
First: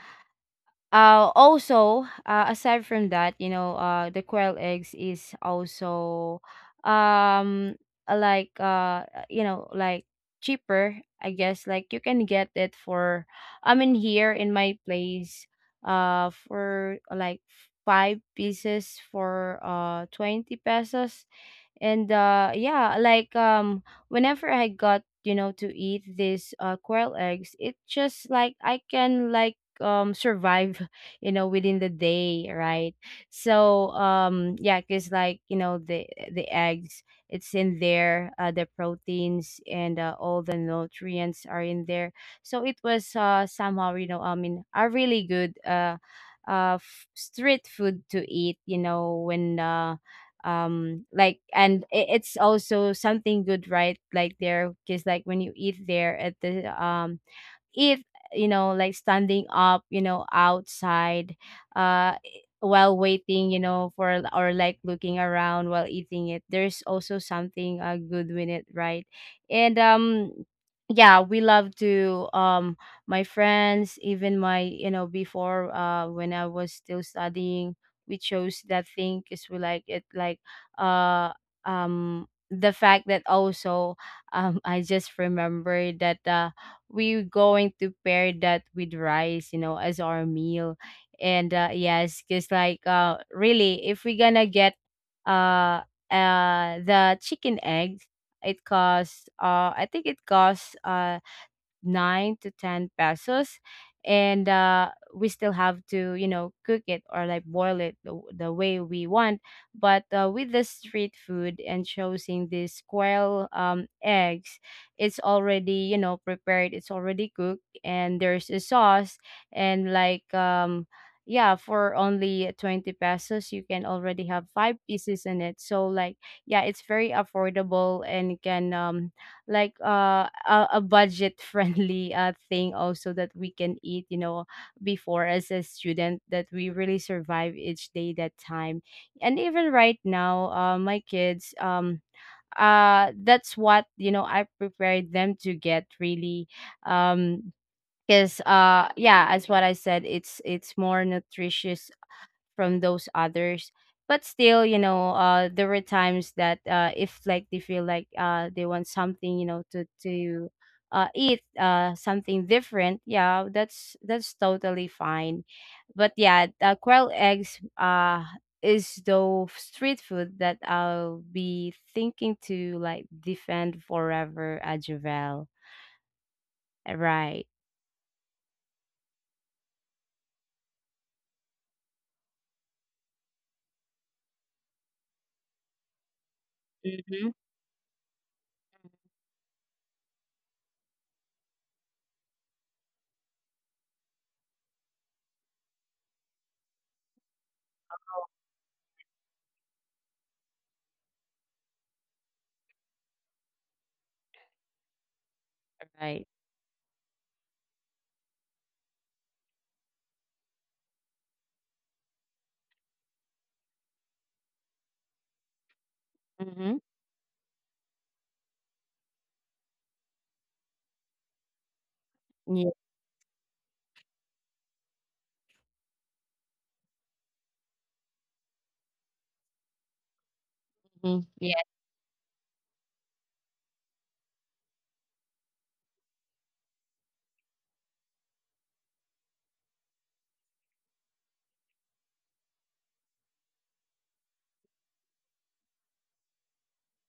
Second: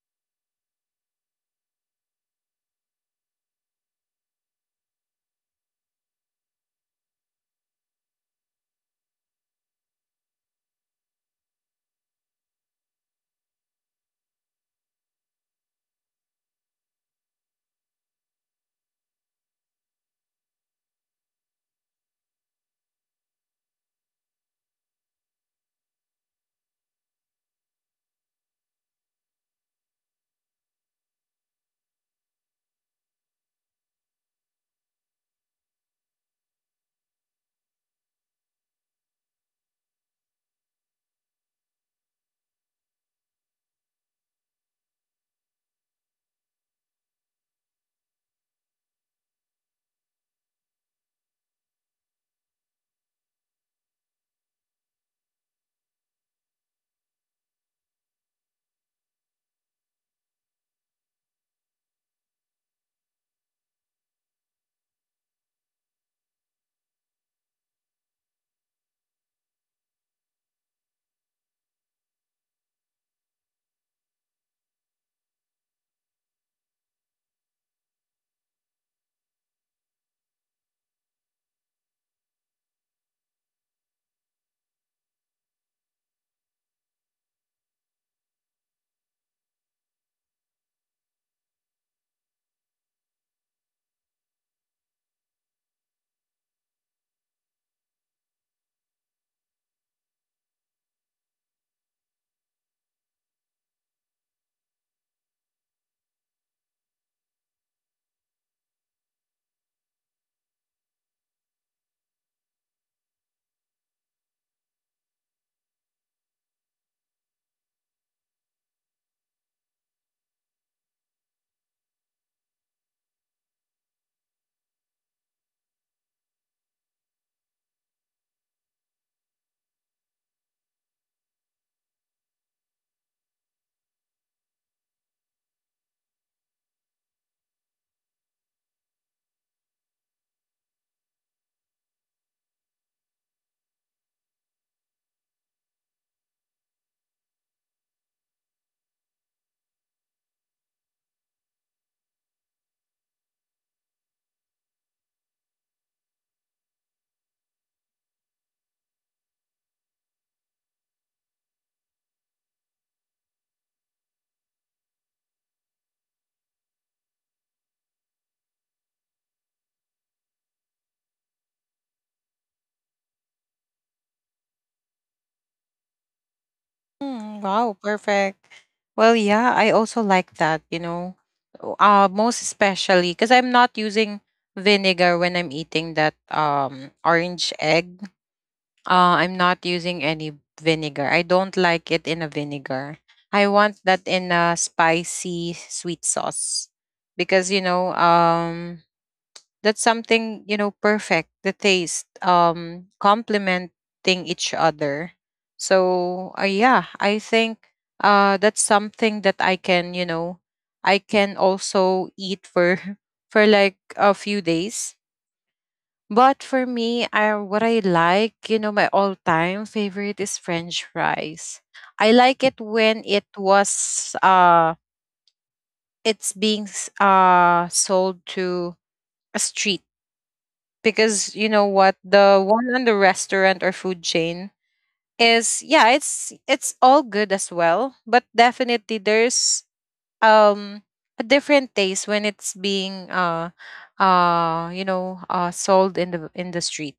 Speaker 2: uh, also, uh, aside from that, you know, uh, the quail eggs is also, um, like uh, you know, like cheaper. I guess like you can get it for, I mean, here in my place, uh, for like five pieces for uh twenty pesos. And uh yeah, like um whenever I got, you know, to eat these uh quail eggs, it just like I can like um survive you know, within the day, right? So um yeah, because like, you know, the the eggs, it's in there, uh, the proteins, and uh, all the nutrients are in there. So it was uh somehow, you know, I mean, a really good uh uh f- street food to eat, you know, when uh um like, and i- it's also something good, right, like, there, because like when you eat there at the um eat, you know, like standing up, you know, outside, uh while waiting, you know, for or like looking around while eating it, there's also something uh, good with it, right? and um Yeah, we love to um my friends, even my, you know, before, uh when I was still studying, we chose that thing because we like it like, uh um the fact that also um I just remembered that uh we're going to pair that with rice, you know, as our meal. And uh, yes, because like, uh, really, if we're gonna get uh uh the chicken eggs, it costs uh I think it costs uh nine to ten pesos. And uh, we still have to, you know, cook it or like boil it the, the way we want. But uh, with the street food, and choosing these squirrel um, eggs, it's already, you know, prepared. It's already cooked, and there's a sauce. And like, um yeah, for only twenty pesos you can already have five pieces in it. So like, yeah, it's very affordable, and can um like uh, a, a budget friendly uh, thing also that we can eat, you know, before as a student, that we really survive each day that time. And even right now, uh, my kids, um uh that's what, you know, I prepared them to get really um because uh yeah, as what I said, it's it's more nutritious from those others. But still, you know, uh there were times that, uh if like they feel like uh they want something, you know, to to uh eat uh something different, yeah, that's that's totally fine. But yeah, uh, quail eggs uh is the street food that I'll be thinking to like defend forever at Javel. Right.
Speaker 1: mm, wow, perfect. Well, yeah, I also like that, you know. O- Uh most especially because I'm not using vinegar when I'm eating that um
Speaker 2: Mm-hmm.
Speaker 1: orange egg. Uh I'm not using any vinegar. I don't like it in a vinegar. I want that in a spicy sweet sauce because you know, um that's something you know perfect the taste um complementing each other so
Speaker 2: Right.
Speaker 1: uh, yeah, I think uh that's something that i can you know i can also eat for for like a few days. But
Speaker 2: Mm-hmm.
Speaker 1: for me, I what I like you know my all-time favorite is french fries. I like
Speaker 2: Yeah.
Speaker 1: it when it was uh it's being s- uh sold to a street,
Speaker 2: Mhm.
Speaker 1: because
Speaker 2: Yeah.
Speaker 1: you know what, the one on the restaurant or food chain is, yeah, it's it's all good as well, but definitely there's um a different taste when it's being uh uh you know uh sold in the in the street.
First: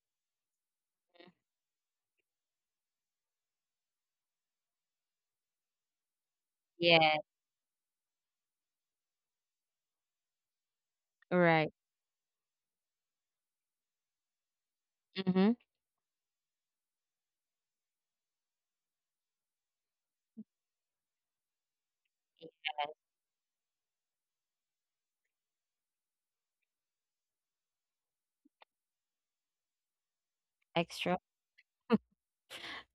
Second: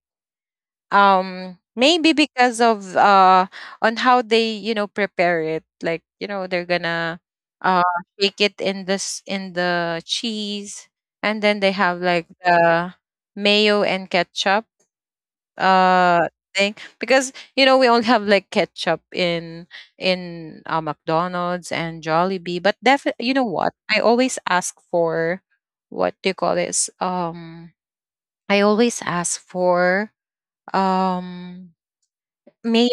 Speaker 1: Um maybe because of uh on how they you know prepare it. Like, you know, they're gonna
Speaker 2: Yeah.
Speaker 1: uh shake it in this in the cheese, and then they
Speaker 2: Right.
Speaker 1: have like the mayo and ketchup
Speaker 2: Mm-hmm.
Speaker 1: uh thing, because you know we all have like ketchup in in uh, McDonald's and Jollibee. But definitely, you know what, I always ask for, what do you call this, um I always ask for
Speaker 2: Extra?
Speaker 1: um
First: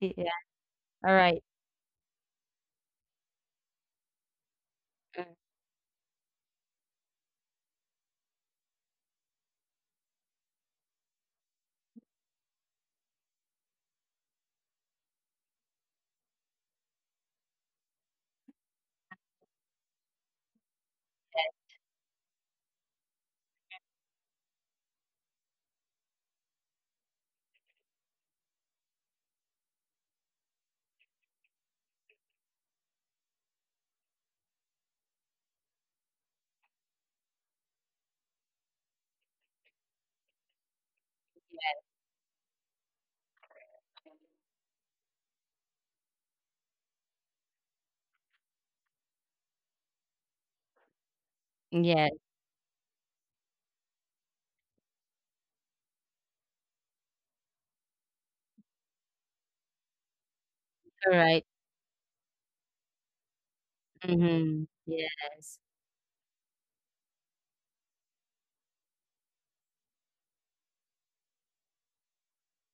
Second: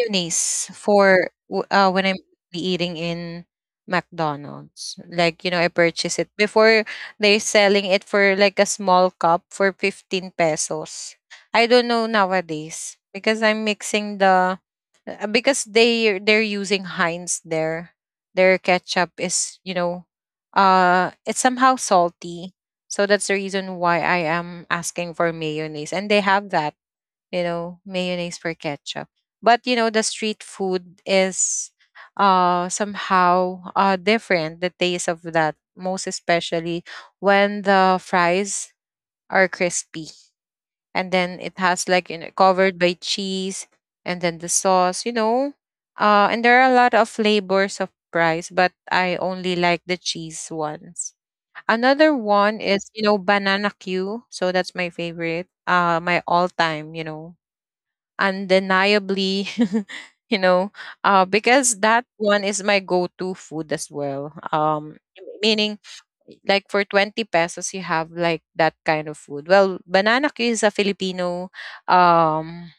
Speaker 2: Yeah.
Speaker 1: for
Speaker 2: Alright.
Speaker 1: w- uh, when I'm be eating in McDonald's.
Speaker 2: Mm,
Speaker 1: Like, you know, I purchase it before. They're selling it for like a small cup for fifteen pesos. I don't know nowadays, because I'm mixing the uh, because they they're using Heinz there. Their ketchup is, you know, uh it's somehow salty. So that's the reason why I am asking for mayonnaise, and they have that, you know, mayonnaise for ketchup. But you know, the street food is uh somehow uh different, the taste of that, most especially when the fries are crispy and then it has like, you know, covered by cheese, and then the sauce, you know. Uh and there are a lot of flavors of fries, but I only like the cheese ones. Another
Speaker 2: yeah. Yes,
Speaker 1: one is, you know, banana Q. So that's my favorite, uh my all time, you know, undeniably, you know, uh,
Speaker 2: alright.
Speaker 1: because that one is my go-to food as well.
Speaker 2: Mhm.
Speaker 1: Um
Speaker 2: Yes.
Speaker 1: meaning, like for twenty pesos, you have like that kind of food. Well, banana Q is a Filipino um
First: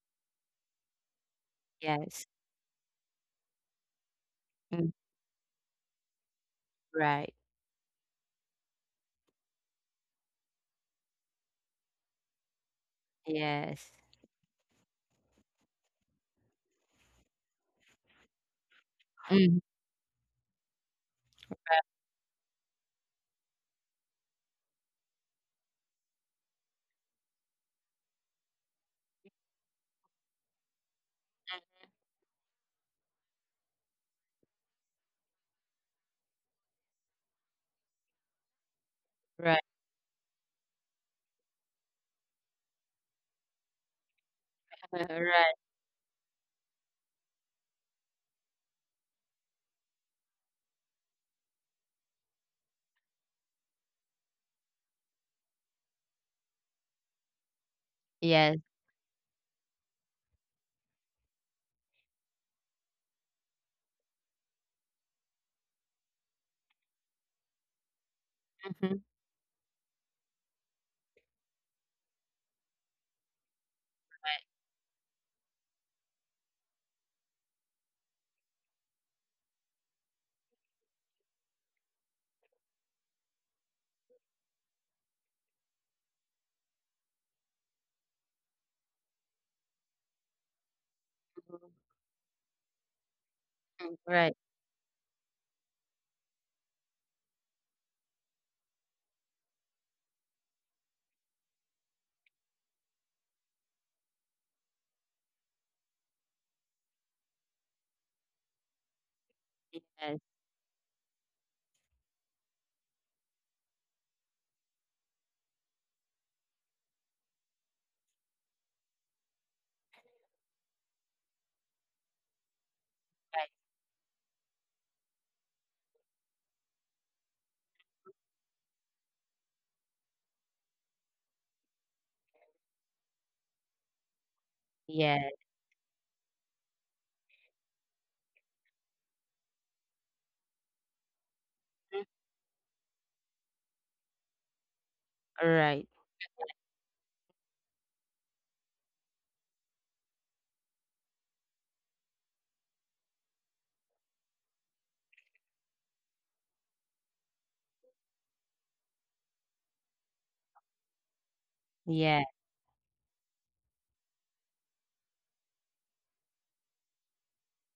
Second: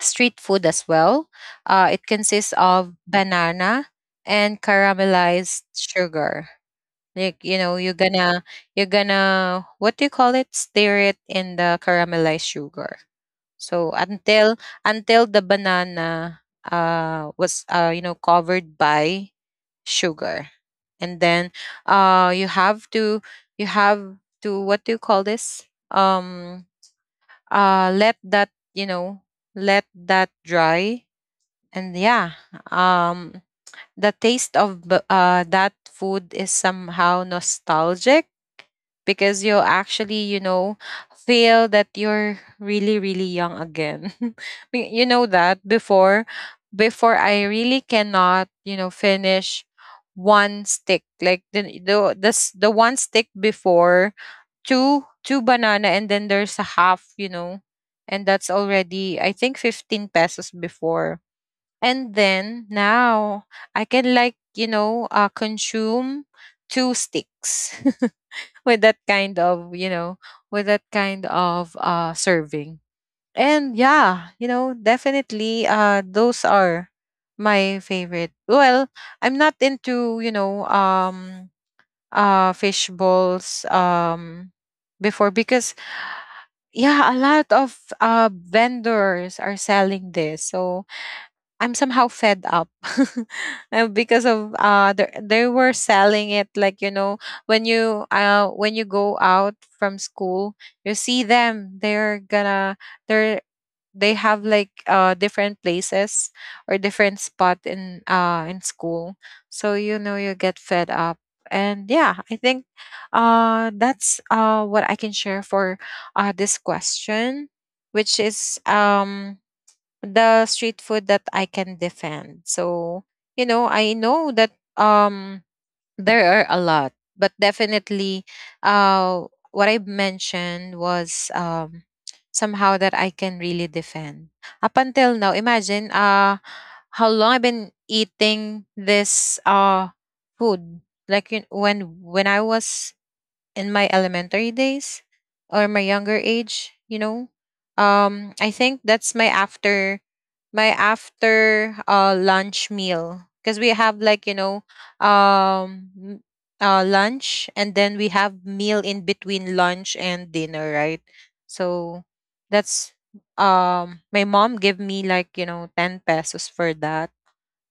Speaker 1: street food as well. Uh it
Speaker 2: Yes.
Speaker 1: consists of banana and
Speaker 2: Mm,
Speaker 1: caramelized sugar.
Speaker 2: right.
Speaker 1: Like, you know, you're gonna, you're gonna what do you call it, stir it in the caramelized sugar.
Speaker 2: Yes.
Speaker 1: So until until the banana uh was uh you know, covered by
Speaker 2: Mm,
Speaker 1: sugar. And then uh you have to, you have to what do you call this? Um uh let that, you know, let that dry. And yeah, um the taste of b- uh that food is somehow nostalgic, because you'll
Speaker 2: right.
Speaker 1: actually, you know, feel that you're really, really young again. Y-
Speaker 2: Uh,
Speaker 1: you know that
Speaker 2: right.
Speaker 1: before, before I really cannot, you know, finish one stick, like the the the, s- the one stick before, two two banana and then there's a half, you know, and that's
Speaker 2: Yes.
Speaker 1: already, I think, fifteen pesos before. And then now I can, like, you know, uh consume two sticks with that
Speaker 2: Mhm.
Speaker 1: kind of, you know, with that kind of uh serving. And yeah,
Speaker 2: Right.
Speaker 1: you know, definitely uh those are my favorite. Well, I'm not into, you know, um uh fish balls, um before, because yeah, a lot of uh vendors are selling this, so
Speaker 2: Mhm.
Speaker 1: I'm somehow fed up. Uh, because
Speaker 2: Right.
Speaker 1: of uh they they were selling it, like, you know, when you uh when you go out from school, you see them. They're gonna, they're, they have like uh different places or different spot in uh in school, so you know
Speaker 2: Yes.
Speaker 1: you get fed up. And yeah, I think uh that's uh what I can share for uh this question, which is, um the street food that I can defend. So, you
Speaker 2: Right.
Speaker 1: know, I know that, um there are a lot, but definitely uh what I mentioned was um somehow that I can really defend. Up until
Speaker 2: Yeah.
Speaker 1: now, imagine uh how long I've been eating this uh food. Like, you-
Speaker 2: Mm,
Speaker 1: when when I was in my elementary days or my
Speaker 2: alright.
Speaker 1: younger age, you know. Um I think that's my after, my after uh lunch meal, because we have like, you know, um m- uh lunch, and then we have meal in between lunch and dinner, right? So
Speaker 2: Yeah.
Speaker 1: that's, um my mom gave me like, you know, ten pesos for that,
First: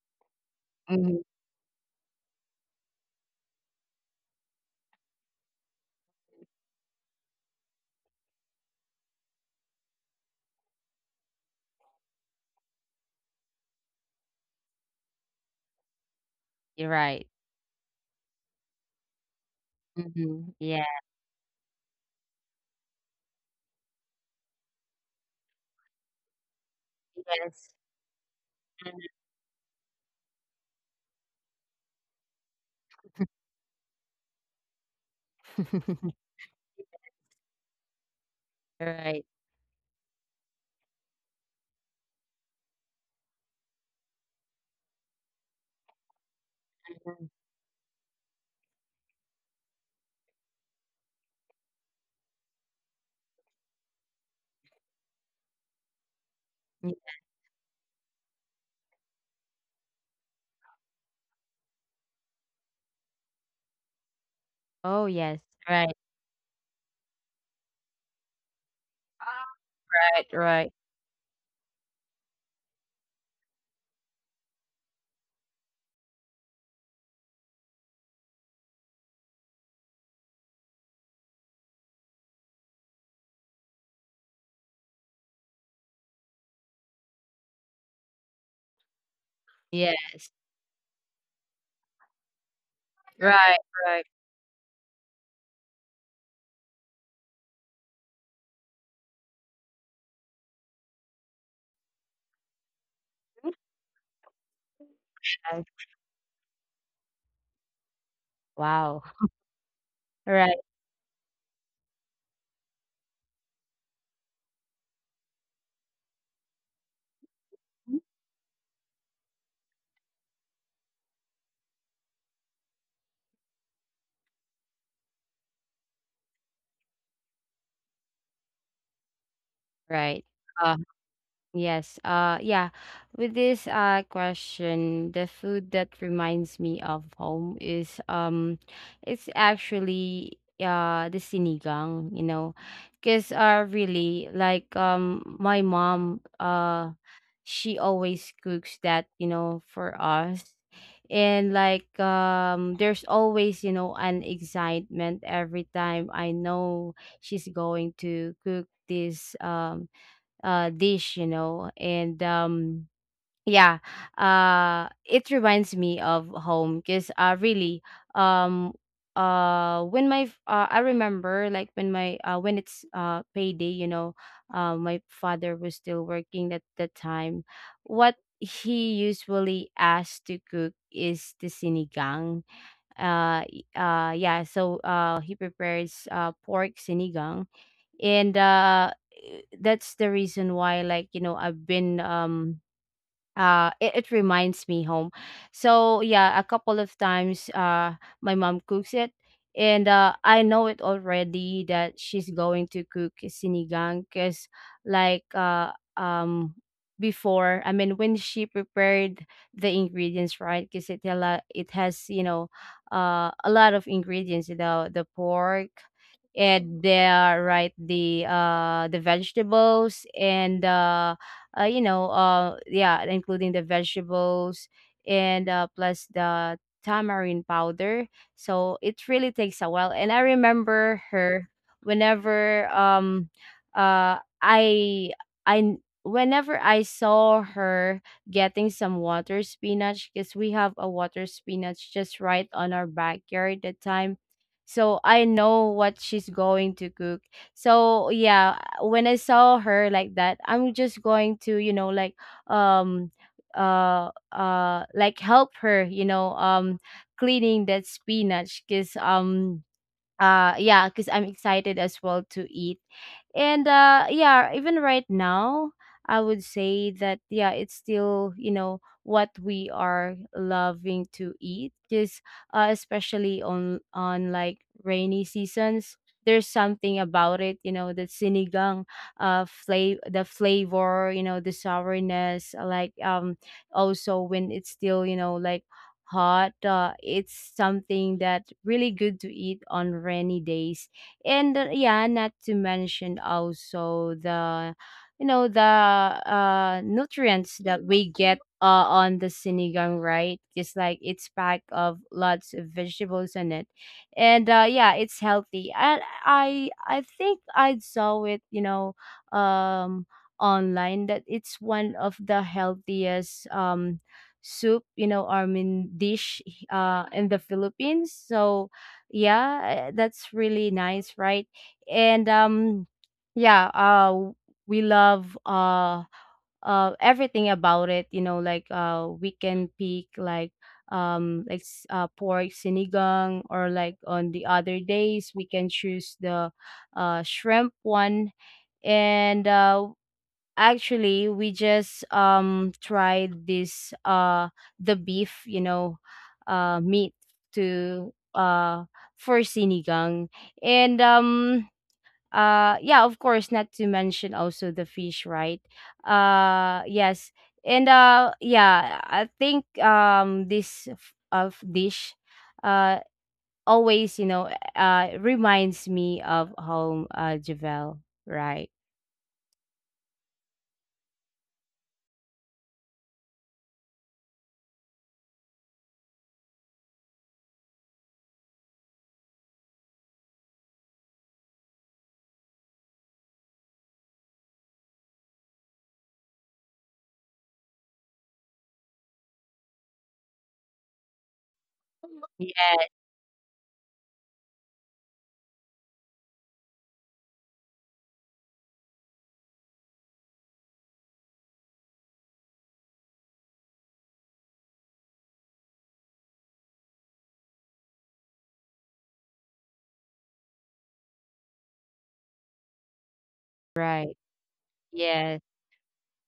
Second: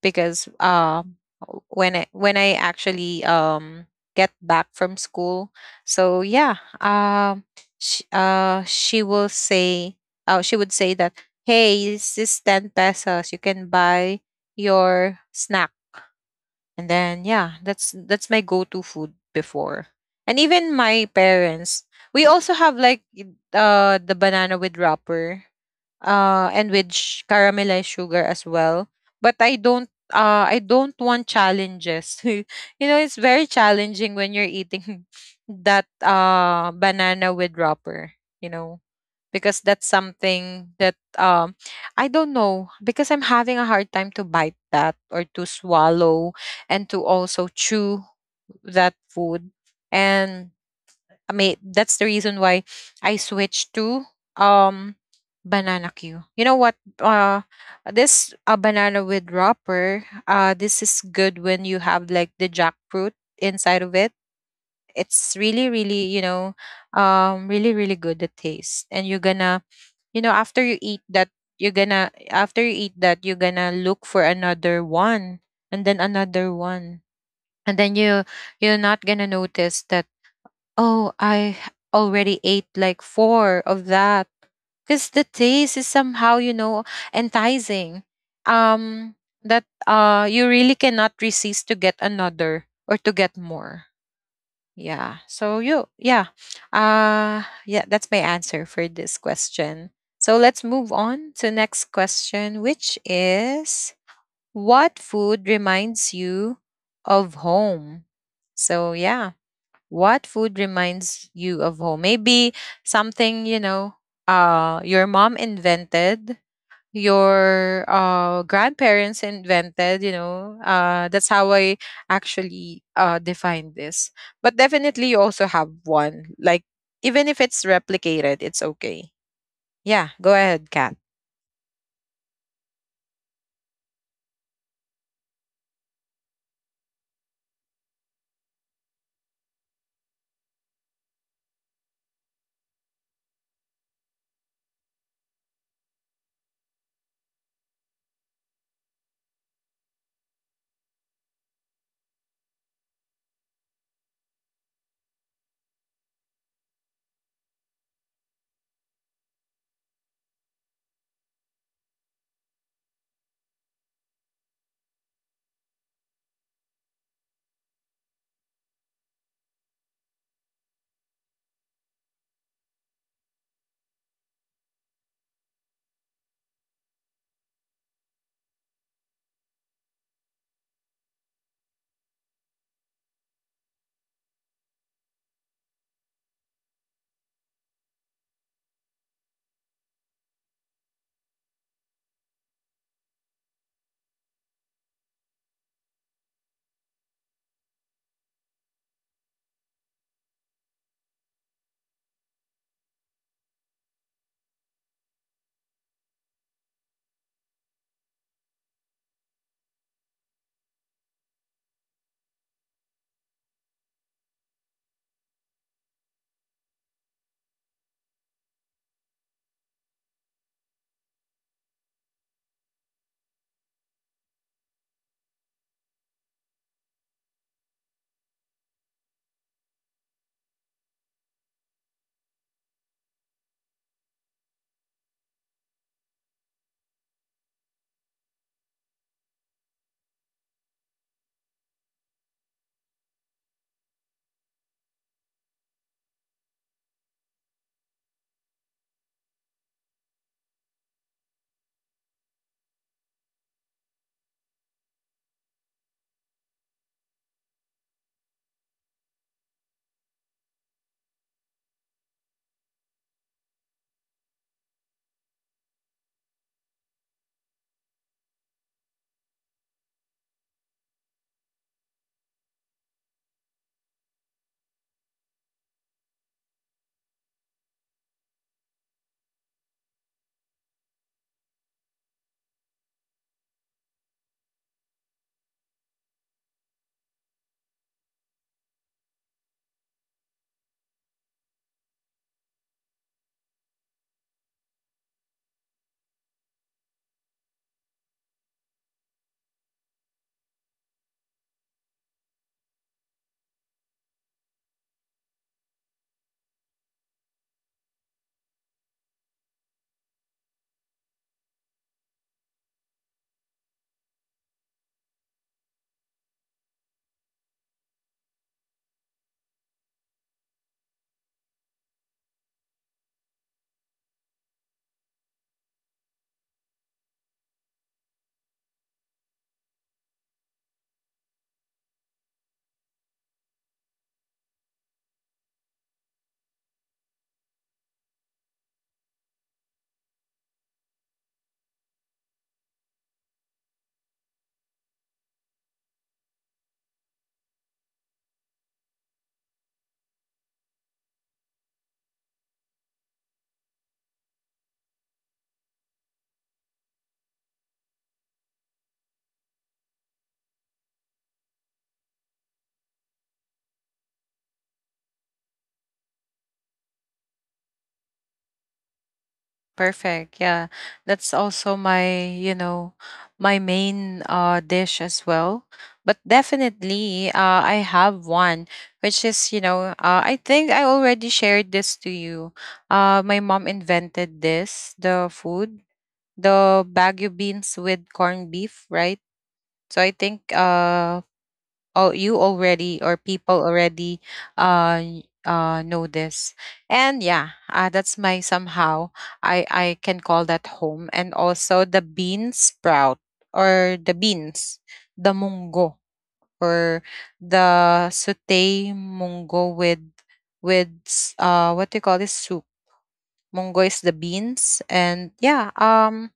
Speaker 1: because um
Speaker 2: Mhm.
Speaker 1: when I, when I actually um get back from school. So yeah, um she, uh she will say, oh, she would say that, hey, this is ten pesos, you can buy your snack.
Speaker 2: You're
Speaker 1: And then
Speaker 2: right.
Speaker 1: yeah, that's that's my go-to food before. And
Speaker 2: Mhm.
Speaker 1: even
Speaker 2: Yeah.
Speaker 1: my parents, we also have like y- uh the banana with wrapper, uh, and with sh-
Speaker 2: Yes.
Speaker 1: caramelized sugar as well.
Speaker 2: Mhm.
Speaker 1: But I don't, uh I don't want challenges. You know, it's very challenging when you're eating that uh banana with wrapper, you know,
Speaker 2: Right.
Speaker 1: because that's something that, um I don't know, because I'm having a hard time to bite that, or to swallow, and to
Speaker 2: Mhm.
Speaker 1: also chew that food. And I mean, that's the reason why I switched to um banana Q. You know what?
Speaker 2: Ye
Speaker 1: Uh, this uh, banana with wrapper, Uh, this is good when you have like the jackfruit inside of it.
Speaker 2: Oh,
Speaker 1: It's
Speaker 2: yes.
Speaker 1: really,
Speaker 2: Right.
Speaker 1: really, you know, um, really, really good, the taste. And you're gonna, you
Speaker 2: Right,
Speaker 1: know, after
Speaker 2: right.
Speaker 1: you eat that, you're gonna, after you eat that, you're gonna look for another one, and then another one. And then you, you're not gonna notice that, oh, I already ate like four of that, because the taste is somehow, you know, enticing. Um, that, uh,
Speaker 2: Yes.
Speaker 1: you really cannot resist to get another, or to get
Speaker 2: Right,
Speaker 1: more.
Speaker 2: right.
Speaker 1: Yeah. So you, yeah, uh, yeah, that's my answer for this question. So let's move on to next question, which is, what food
Speaker 2: Yes.
Speaker 1: reminds you of home? So
Speaker 2: Wow.
Speaker 1: yeah, what
Speaker 2: Right.
Speaker 1: food reminds you of home? Maybe something, you know, uh, your mom invented, your uh, grandparents invented, you know. Uh, that's how I actually uh, define this. But definitely you also have one. Like, even if it's replicated, it's okay. Yeah,
Speaker 2: Right.
Speaker 1: go ahead,
Speaker 2: Uh,
Speaker 1: Kat.
Speaker 2: yes. Uh, yeah. With this uh question, the food that reminds me of home is um, it's actually uh the sinigang. You know, because uh really like, um my mom uh she always cooks that, you know, for us. And like, um there's always, you know, an excitement every time I know she's going to cook this um uh dish, you know. And um Yeah, uh it reminds me of home, because uh really, um uh when my f- uh, i remember, like, when my, uh when it's uh payday, you know, uh my father was still working at the time. What he usually asked to cook is the sinigang. Uh y- uh yeah, so uh he prepares uh pork sinigang. And uh that's the reason why, like, you know, I've been um uh it, it reminds me home. So yeah, a couple of times, uh my mom cooks it. And uh I know it already, that she's going to cook sinigang, because like, uh um before, I mean, when she prepared the ingredients, right, because it, a lot- it has, you know, uh a lot of ingredients, you know, the pork, and the right, the, uh the vegetables, and uh uh, you know, uh, yeah, including the vegetables. And uh, plus the tamarind powder. So it really takes a while. And I remember her whenever um uh I I whenever I saw her getting some water spinach, because we have a water spinach just right on our backyard that time. So I know what she's going to cook, so yeah, when I saw her like that, I'm just going to, you know, like um uh uh like help her, you know, um cleaning that spinach because um uh yeah, because I'm excited as well to eat. And uh yeah, even right now I would say that yeah, it's still you know what we are loving to eat, because uh, especially on on like rainy seasons there's something about it, you know, the sinigang, uh flavor, the flavor you know, the sourness, like um also when it's still, you know, like hot. Uh, it's something that really good to eat on rainy days. And uh, yeah, not to mention also the, you know, the uh nutrients that we get uh on the sinigang, right? Just like it's packed of lots of vegetables in it. And uh yeah, it's healthy. And I I think I saw it, you know, um online that it's one of the healthiest um soup, you know, our main dish, uh, in the Philippines. So yeah, uh, that's really nice, right? And um, yeah, uh, we love, uh, uh, everything about it. You know, like uh, we can pick like um, like s- uh, pork sinigang, or like on the other days we can choose the uh, shrimp one. And uh, Actually, we just um tried this uh the beef, you know, uh meat to uh for sinigang. And um uh Yeah, of course, not to mention also the fish, right? Uh yes. And uh yeah, I think um this f- of dish uh always, you know, uh reminds me of home, uh Javel, right?
Speaker 1: Perfect. Yeah. That's also my, you know, my main uh dish as well. But definitely uh I have one, which is, you know, uh I think I already shared this to you. Uh my mom invented this, the food, the bagu beans with corned beef, right? So I think uh oh, you
Speaker 2: Yeah,
Speaker 1: already, or people already uh y- uh know this. And yeah, uh, that's my somehow, i i can call that home. And also the bean sprout, or the beans, the mungo, or the saute mungo with with s- uh what do you call this, soup. Mungo is the
Speaker 2: right.
Speaker 1: beans. And
Speaker 2: Yes.
Speaker 1: yeah, um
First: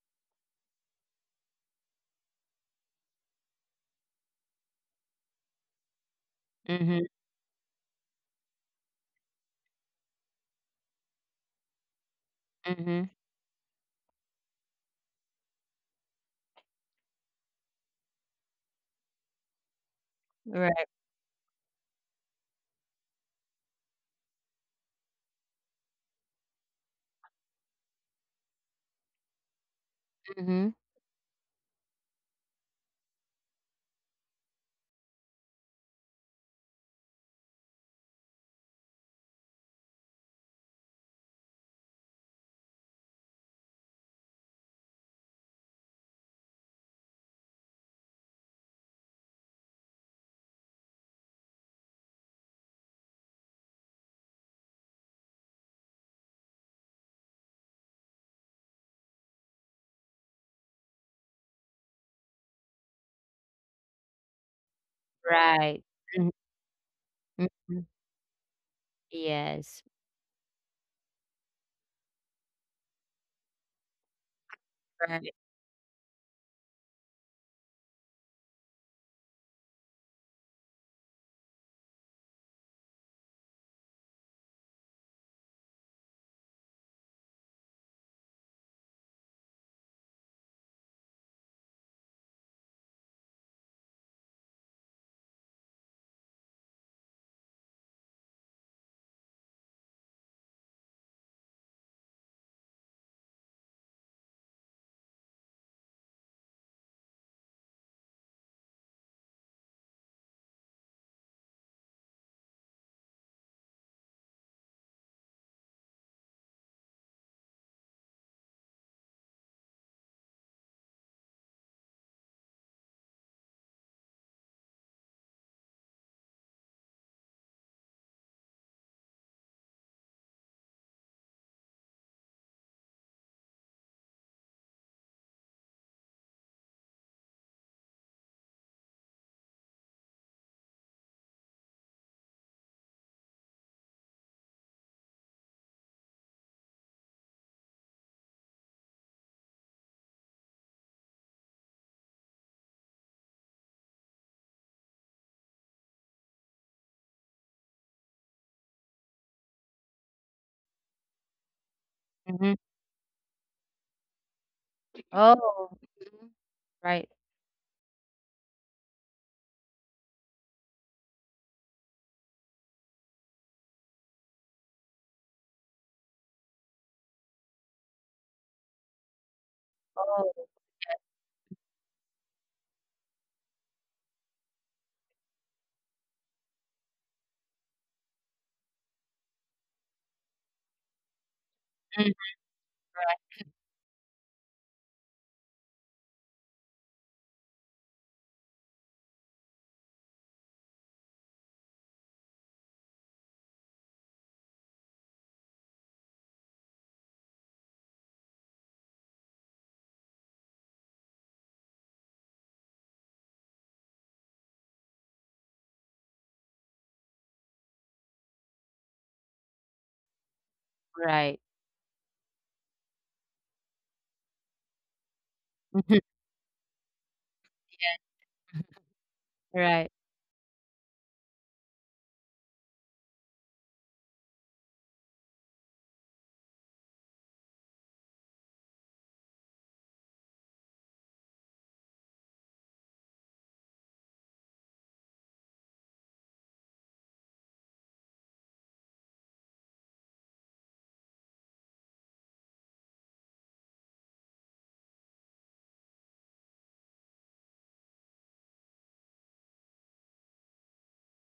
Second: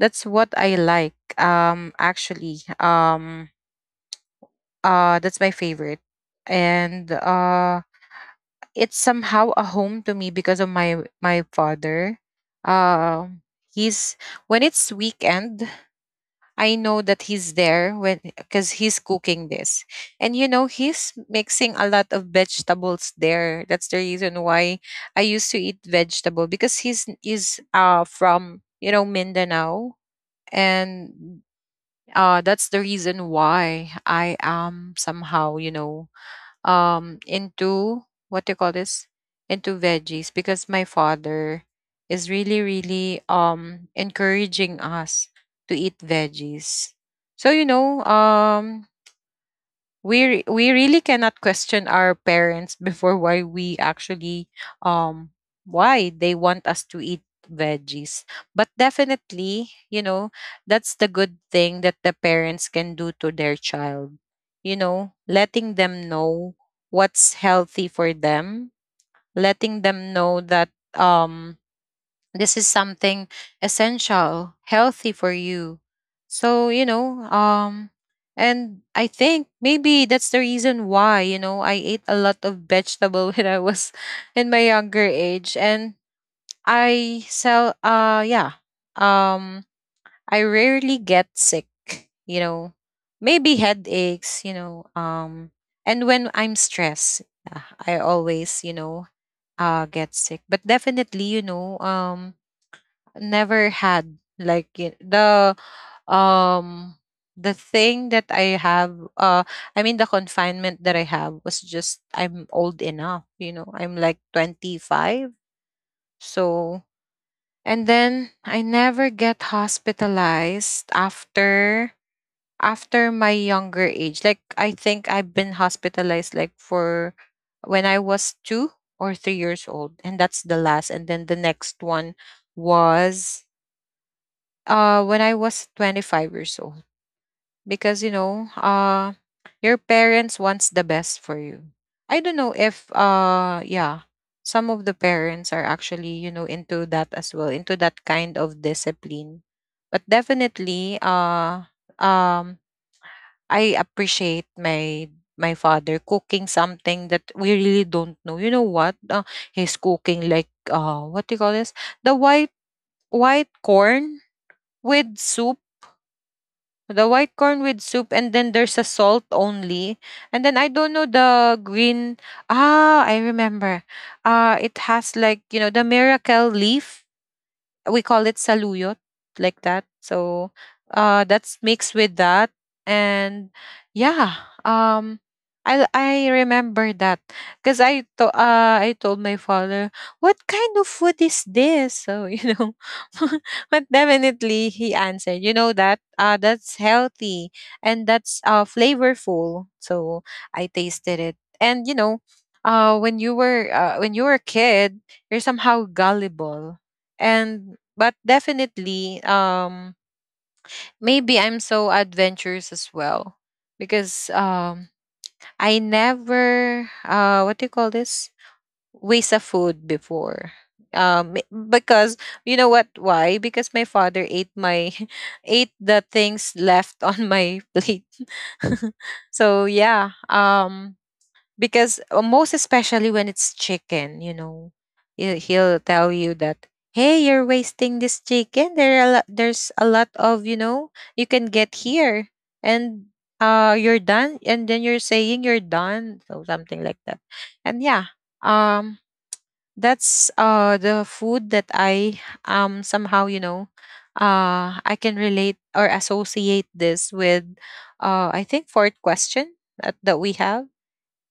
Speaker 1: that's what I like. Um actually, um uh, that's my favorite. And
Speaker 2: Mhm,
Speaker 1: uh, it's somehow a home to me because of my my father.
Speaker 2: mhm.
Speaker 1: Um, he's, when it's weekend, I know that he's there, when, because he's cooking this, and you know
Speaker 2: Right.
Speaker 1: he's mixing a lot of vegetables there. That's the reason why I used to eat vegetable, because he's, is uh from, you know, Mindanao.
Speaker 2: Mhm.
Speaker 1: And uh that's the reason why I am somehow, you know, um into, what do you call this, into veggies, because my father is really, really um encouraging us to eat veggies. So, you know, um we re- we really cannot question our parents before, why we actually um why they want us to eat veggies. But definitely, you know, that's the good thing that the parents can do to their child, you know, letting
Speaker 2: Right.
Speaker 1: them
Speaker 2: Mhm,
Speaker 1: know what's
Speaker 2: mhm.
Speaker 1: healthy for them, letting
Speaker 2: Yes.
Speaker 1: them know that, um this is something essential, healthy for
Speaker 2: Right.
Speaker 1: you. So, you know, um and I think maybe that's the reason why, you know, I ate a lot of vegetable when I was in my younger age. And I sell uh yeah. Um I rarely get sick, you know. Maybe headaches, you know, um and when I'm stressed, uh, I always, you know, uh get sick. But definitely, you know, um never had like y- the, um the thing that I have, uh I mean, the confinement that I have was just, I'm old enough, you know, I'm like twenty-five. So, and then I never get hospitalized after, after my younger age. Like, I think I've been hospitalized like for when I was two or three years old, and that's the last. And then the next one was uh, when I was twenty-five years old. Because, you know, uh, your parents wants the best for you. I don't know if uh yeah, some of the parents are actually, you know, into that as well, into that kind of discipline. But definitely, uh um I appreciate my my father cooking something that we really don't know. You know what? Uh, he's cooking like, uh what do you call this, the white,
Speaker 2: Mhm.
Speaker 1: white corn with soup.
Speaker 2: Oh. Mhm.
Speaker 1: The
Speaker 2: Right.
Speaker 1: white corn with soup, and then there's a salt only. And then I don't know the green. Ah, I remember. Uh, it has, like, you know, the miracle leaf. We call it saluyot, like that.
Speaker 2: Oh.
Speaker 1: So uh that's mixed with that. And yeah um i i remember that because i to, uh i told my father, what kind of food is this?
Speaker 2: Mhm.
Speaker 1: So you know but definitely he answered, you know that uh that's healthy and that's uh flavorful. So I tasted it, and you know uh when you were uh, when you were a kid, you're somehow gullible. And but definitely, um maybe I'm so adventurous as well, because um I never uh what do you call this waste of food before, um
Speaker 2: Right.
Speaker 1: m- because you know what? Why? Because my father ate my ate the
Speaker 2: Mhm.
Speaker 1: things left on my plate. So
Speaker 2: Right.
Speaker 1: yeah um because uh, most especially when it's chicken, you know, he- he'll tell you that, "Hey, you're wasting this chicken. There are a lot, there's a lot of, you know you can get here, and uh, you're done, and then you're saying you're done," so something like that. And yeah, um, that's uh the food that I, um somehow, you know, uh, I can relate or associate this with, uh, I think, fourth question that, that we have.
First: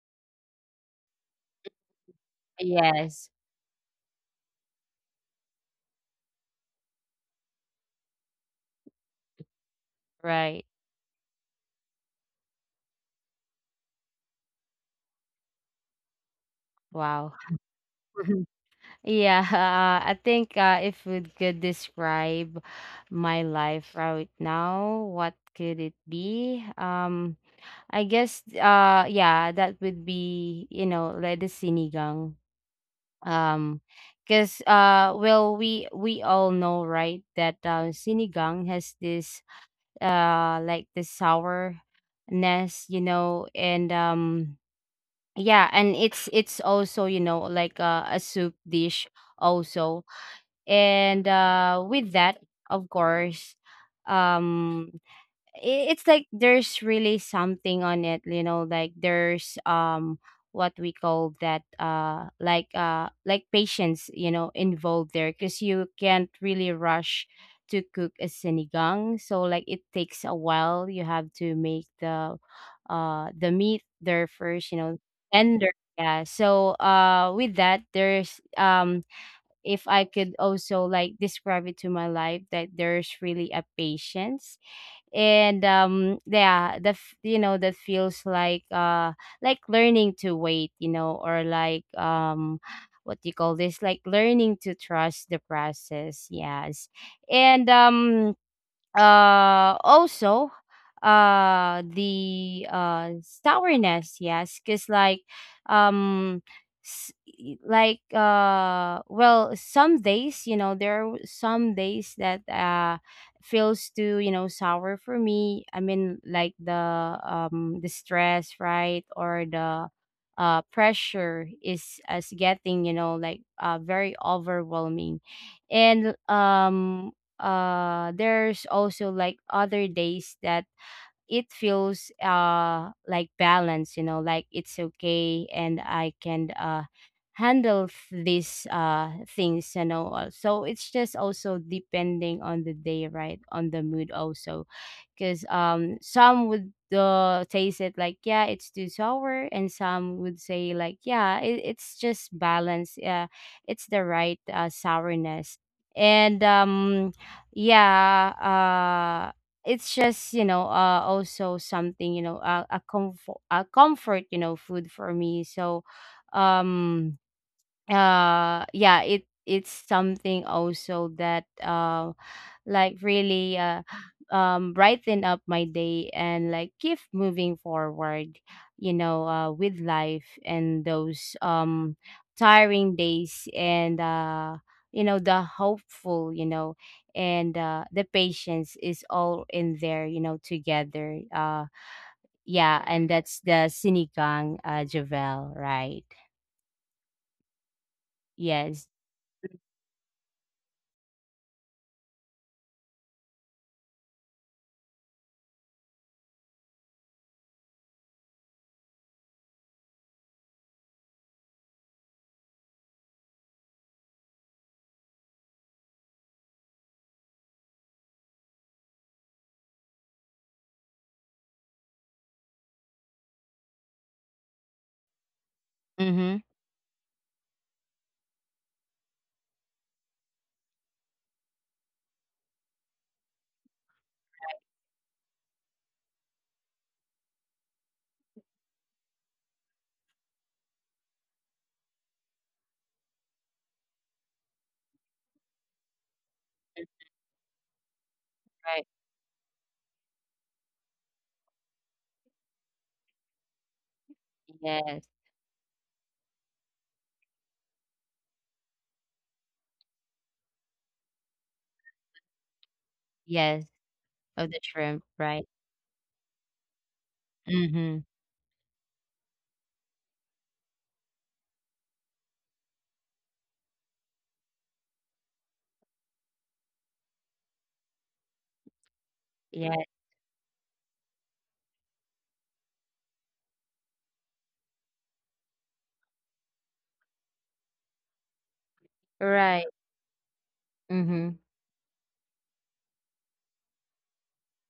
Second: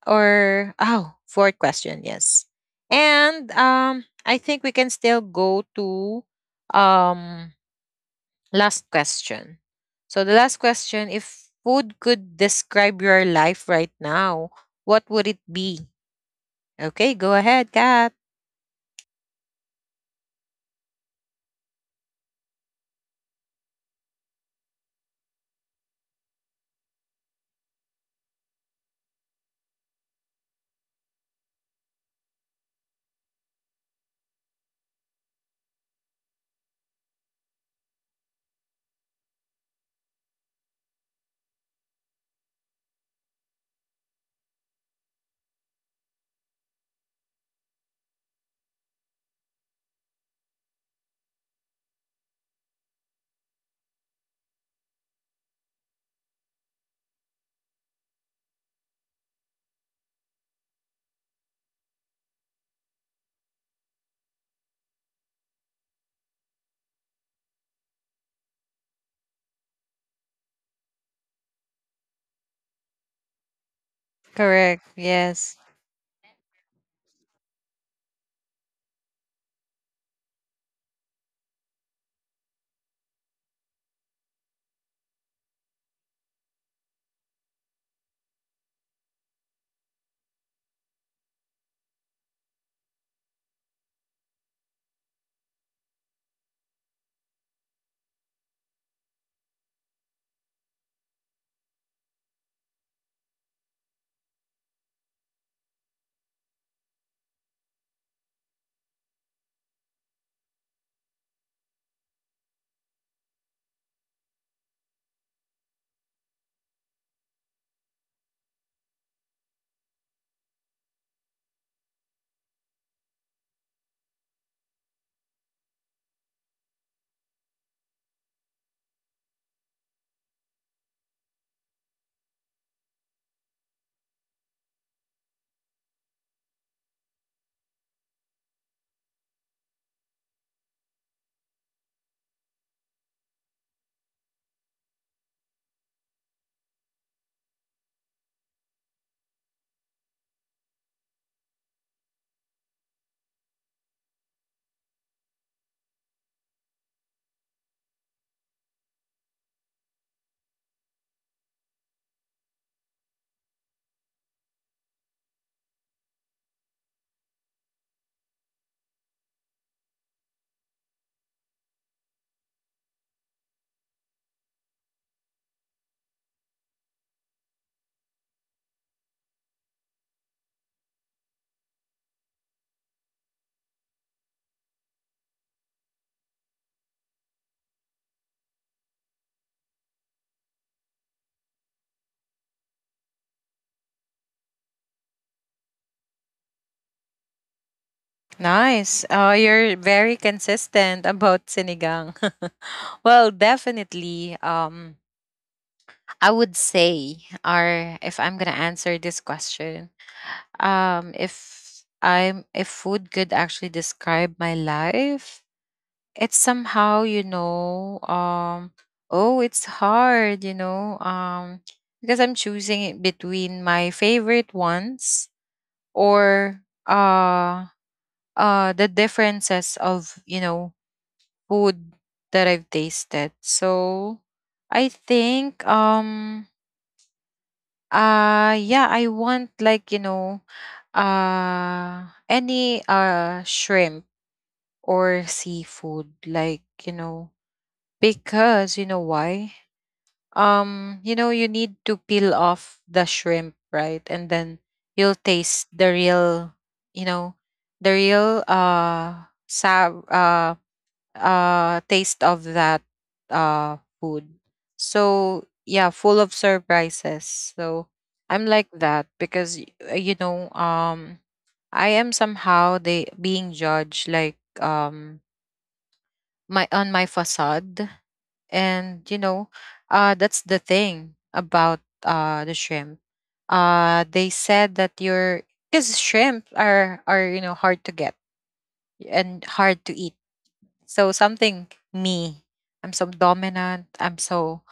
Speaker 1: Or, oh, fourth question, yes.
Speaker 2: Yes.
Speaker 1: And um i think we can still go to, um last question. So the last
Speaker 2: Right.
Speaker 1: question, if food could describe your life right now, what would it be? Okay,
Speaker 2: Wow.
Speaker 1: go ahead, Kat.
Speaker 2: Yeah, uh, I think uh, if we could describe my life right now, what could it be? Um, I guess uh yeah, that would be, you know, like the sinigang. um because uh well, we we all know, right, that uh, sinigang has this uh like the sourness, you know. And um yeah, and it's it's also, you know, like uh, a soup dish also. And uh with that, of course, um i- it's like there's really something on it, you know. Like there's um what we call that, uh like uh like patience, you know, involved there, because you can't really rush to cook a sinigang. So like it takes a while, you have to make the uh the meat there first, you
Speaker 1: Correct,
Speaker 2: know,
Speaker 1: yes.
Speaker 2: tender. Yeah, so uh with that there's, um if I could also like describe it to my life, that there's really a patience. And um yeah, that f- you know, that feels like uh like learning to wait, you know, or like um what do you call this, like learning to trust the process, yes. And um uh also, uh the uh sourness, yes, because like um s- y- like uh well, some days, you know, there are some days that uh feels too, you know, sour for me. I mean, like the um the stress, right, or the uh pressure is as getting, you know, like uh very overwhelming. And um uh there's also like other days that it feels uh like balance, you know, like it's okay and I can uh handle th- these uh things, you know. Uh, so it's just also depending on the day, right, on the mood also, because um some would, uh, taste it like yeah, it's too sour, and some would say like yeah, it, it's just balance. Yeah, it's the right, uh, sourness. And um yeah uh, It's just, you know, uh also something, you know, uh, a comfort, a comfort, you know, food for me. So um uh yeah, it it's something also that uh like really uh, um, brighten up my day and like keep moving forward, you know, uh, with life and those um tiring days, and uh you know, the hopeful, you know, and uh the patience is all in there, you know, together. Uh yeah, and that's the sinigang, uh Javel, right? Yes.
Speaker 1: Nice. Oh, you're very consistent about sinigang. Well, definitely, um I would say, or, if I'm gonna answer this question, um if I'm if food could actually describe my life, it's somehow, you know um oh, it's hard, you know um because I'm choosing it between my favorite ones,
Speaker 2: Mm-hmm.
Speaker 1: or uh uh the differences of, you know food that I've tasted. So I think, um uh yeah, I want, like you know uh any uh shrimp or seafood, like you know because you
Speaker 2: Right.
Speaker 1: know why? Um you know, you need to peel off the shrimp, right? And then you'll
Speaker 2: Yes.
Speaker 1: taste the real, you know, the real uh sab uh uh taste of that uh
Speaker 2: Yes,
Speaker 1: food.
Speaker 2: of the shrimp,
Speaker 1: So
Speaker 2: right.
Speaker 1: yeah, full of surprises. So
Speaker 2: Mm-hmm.
Speaker 1: I'm like that because y- uh, you know, um I am somehow they being judged, like, um my, on my facade, and you know,
Speaker 2: Yeah.
Speaker 1: uh that's the thing about uh the shrimp. Uh they said that you're, because shrimp are are, you know, hard to get and
Speaker 2: Right.
Speaker 1: hard to eat. So
Speaker 2: Mhm,
Speaker 1: something me, I'm so dominant. I'm so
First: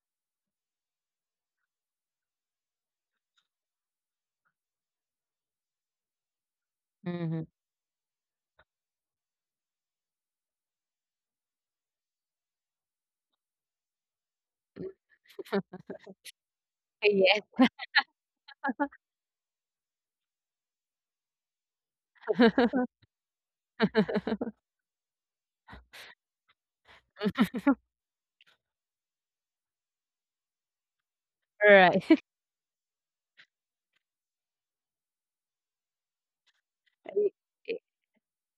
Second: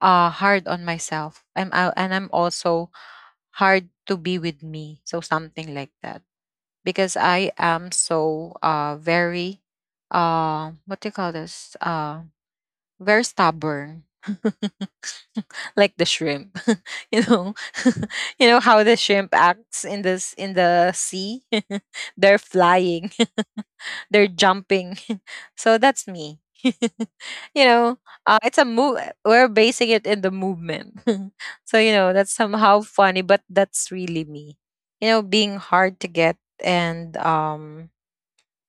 Speaker 1: uh hard on myself. I'm out, and I'm also hard to be with me. So something like that. Because
Speaker 2: mhm.
Speaker 1: I am so uh very uh what do you call this? Uh very stubborn. Like the shrimp. You
Speaker 2: Yes.
Speaker 1: know. You know how the shrimp acts in this, in the sea? They're flying. They're jumping. So that's me. You know, uh, it's a move. We're basing it in the movement. So, you know, that's
Speaker 2: Right.
Speaker 1: somehow funny, but that's really me. You know, being hard to get. and um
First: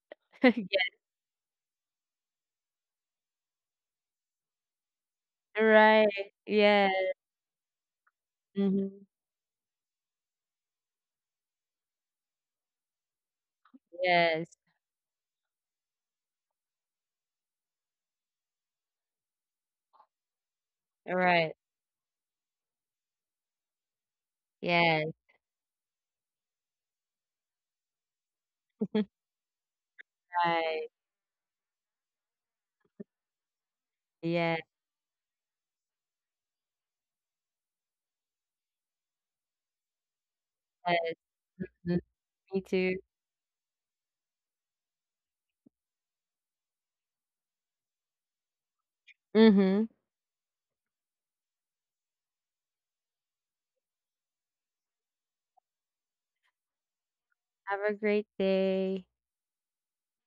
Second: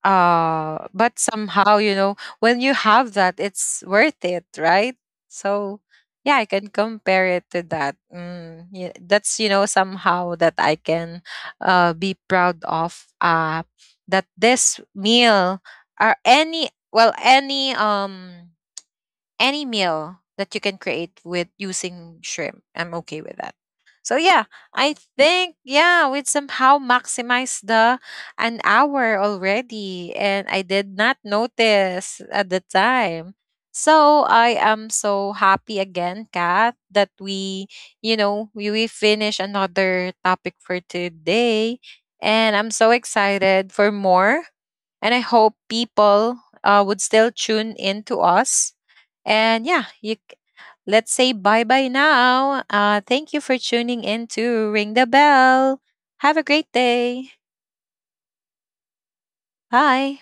Speaker 1: uh
Speaker 2: Yes,
Speaker 1: but somehow, you know, when you have that, it's worth it, right? So
Speaker 2: right.
Speaker 1: yeah, I can
Speaker 2: Yes.
Speaker 1: compare it to that. Mm, yeah,
Speaker 2: Mhm.
Speaker 1: that's, you know, somehow that I can uh be proud of, uh that
Speaker 2: Yes.
Speaker 1: this meal or any, well, any, um any meal that you can create
Speaker 2: Right.
Speaker 1: with using shrimp, I'm okay with that. So yeah, I
Speaker 2: Yes.
Speaker 1: think, yeah, we somehow maximize the, an hour already, and I
Speaker 2: Right.
Speaker 1: did not notice at the time. So
Speaker 2: Yes.
Speaker 1: I am so happy again, Kat, that we, you know, we, we finish another topic for
Speaker 2: Yes.
Speaker 1: today.
Speaker 2: Mm. Me
Speaker 1: And I'm
Speaker 2: too.
Speaker 1: so excited for more. And I hope people uh, would still tune in to us. And
Speaker 2: Mhm.
Speaker 1: yeah, you c- let's say bye bye now. Uh, thank you for tuning in to Ring the Bell. Have a great day.
Speaker 2: Have a great day.
Speaker 1: Bye.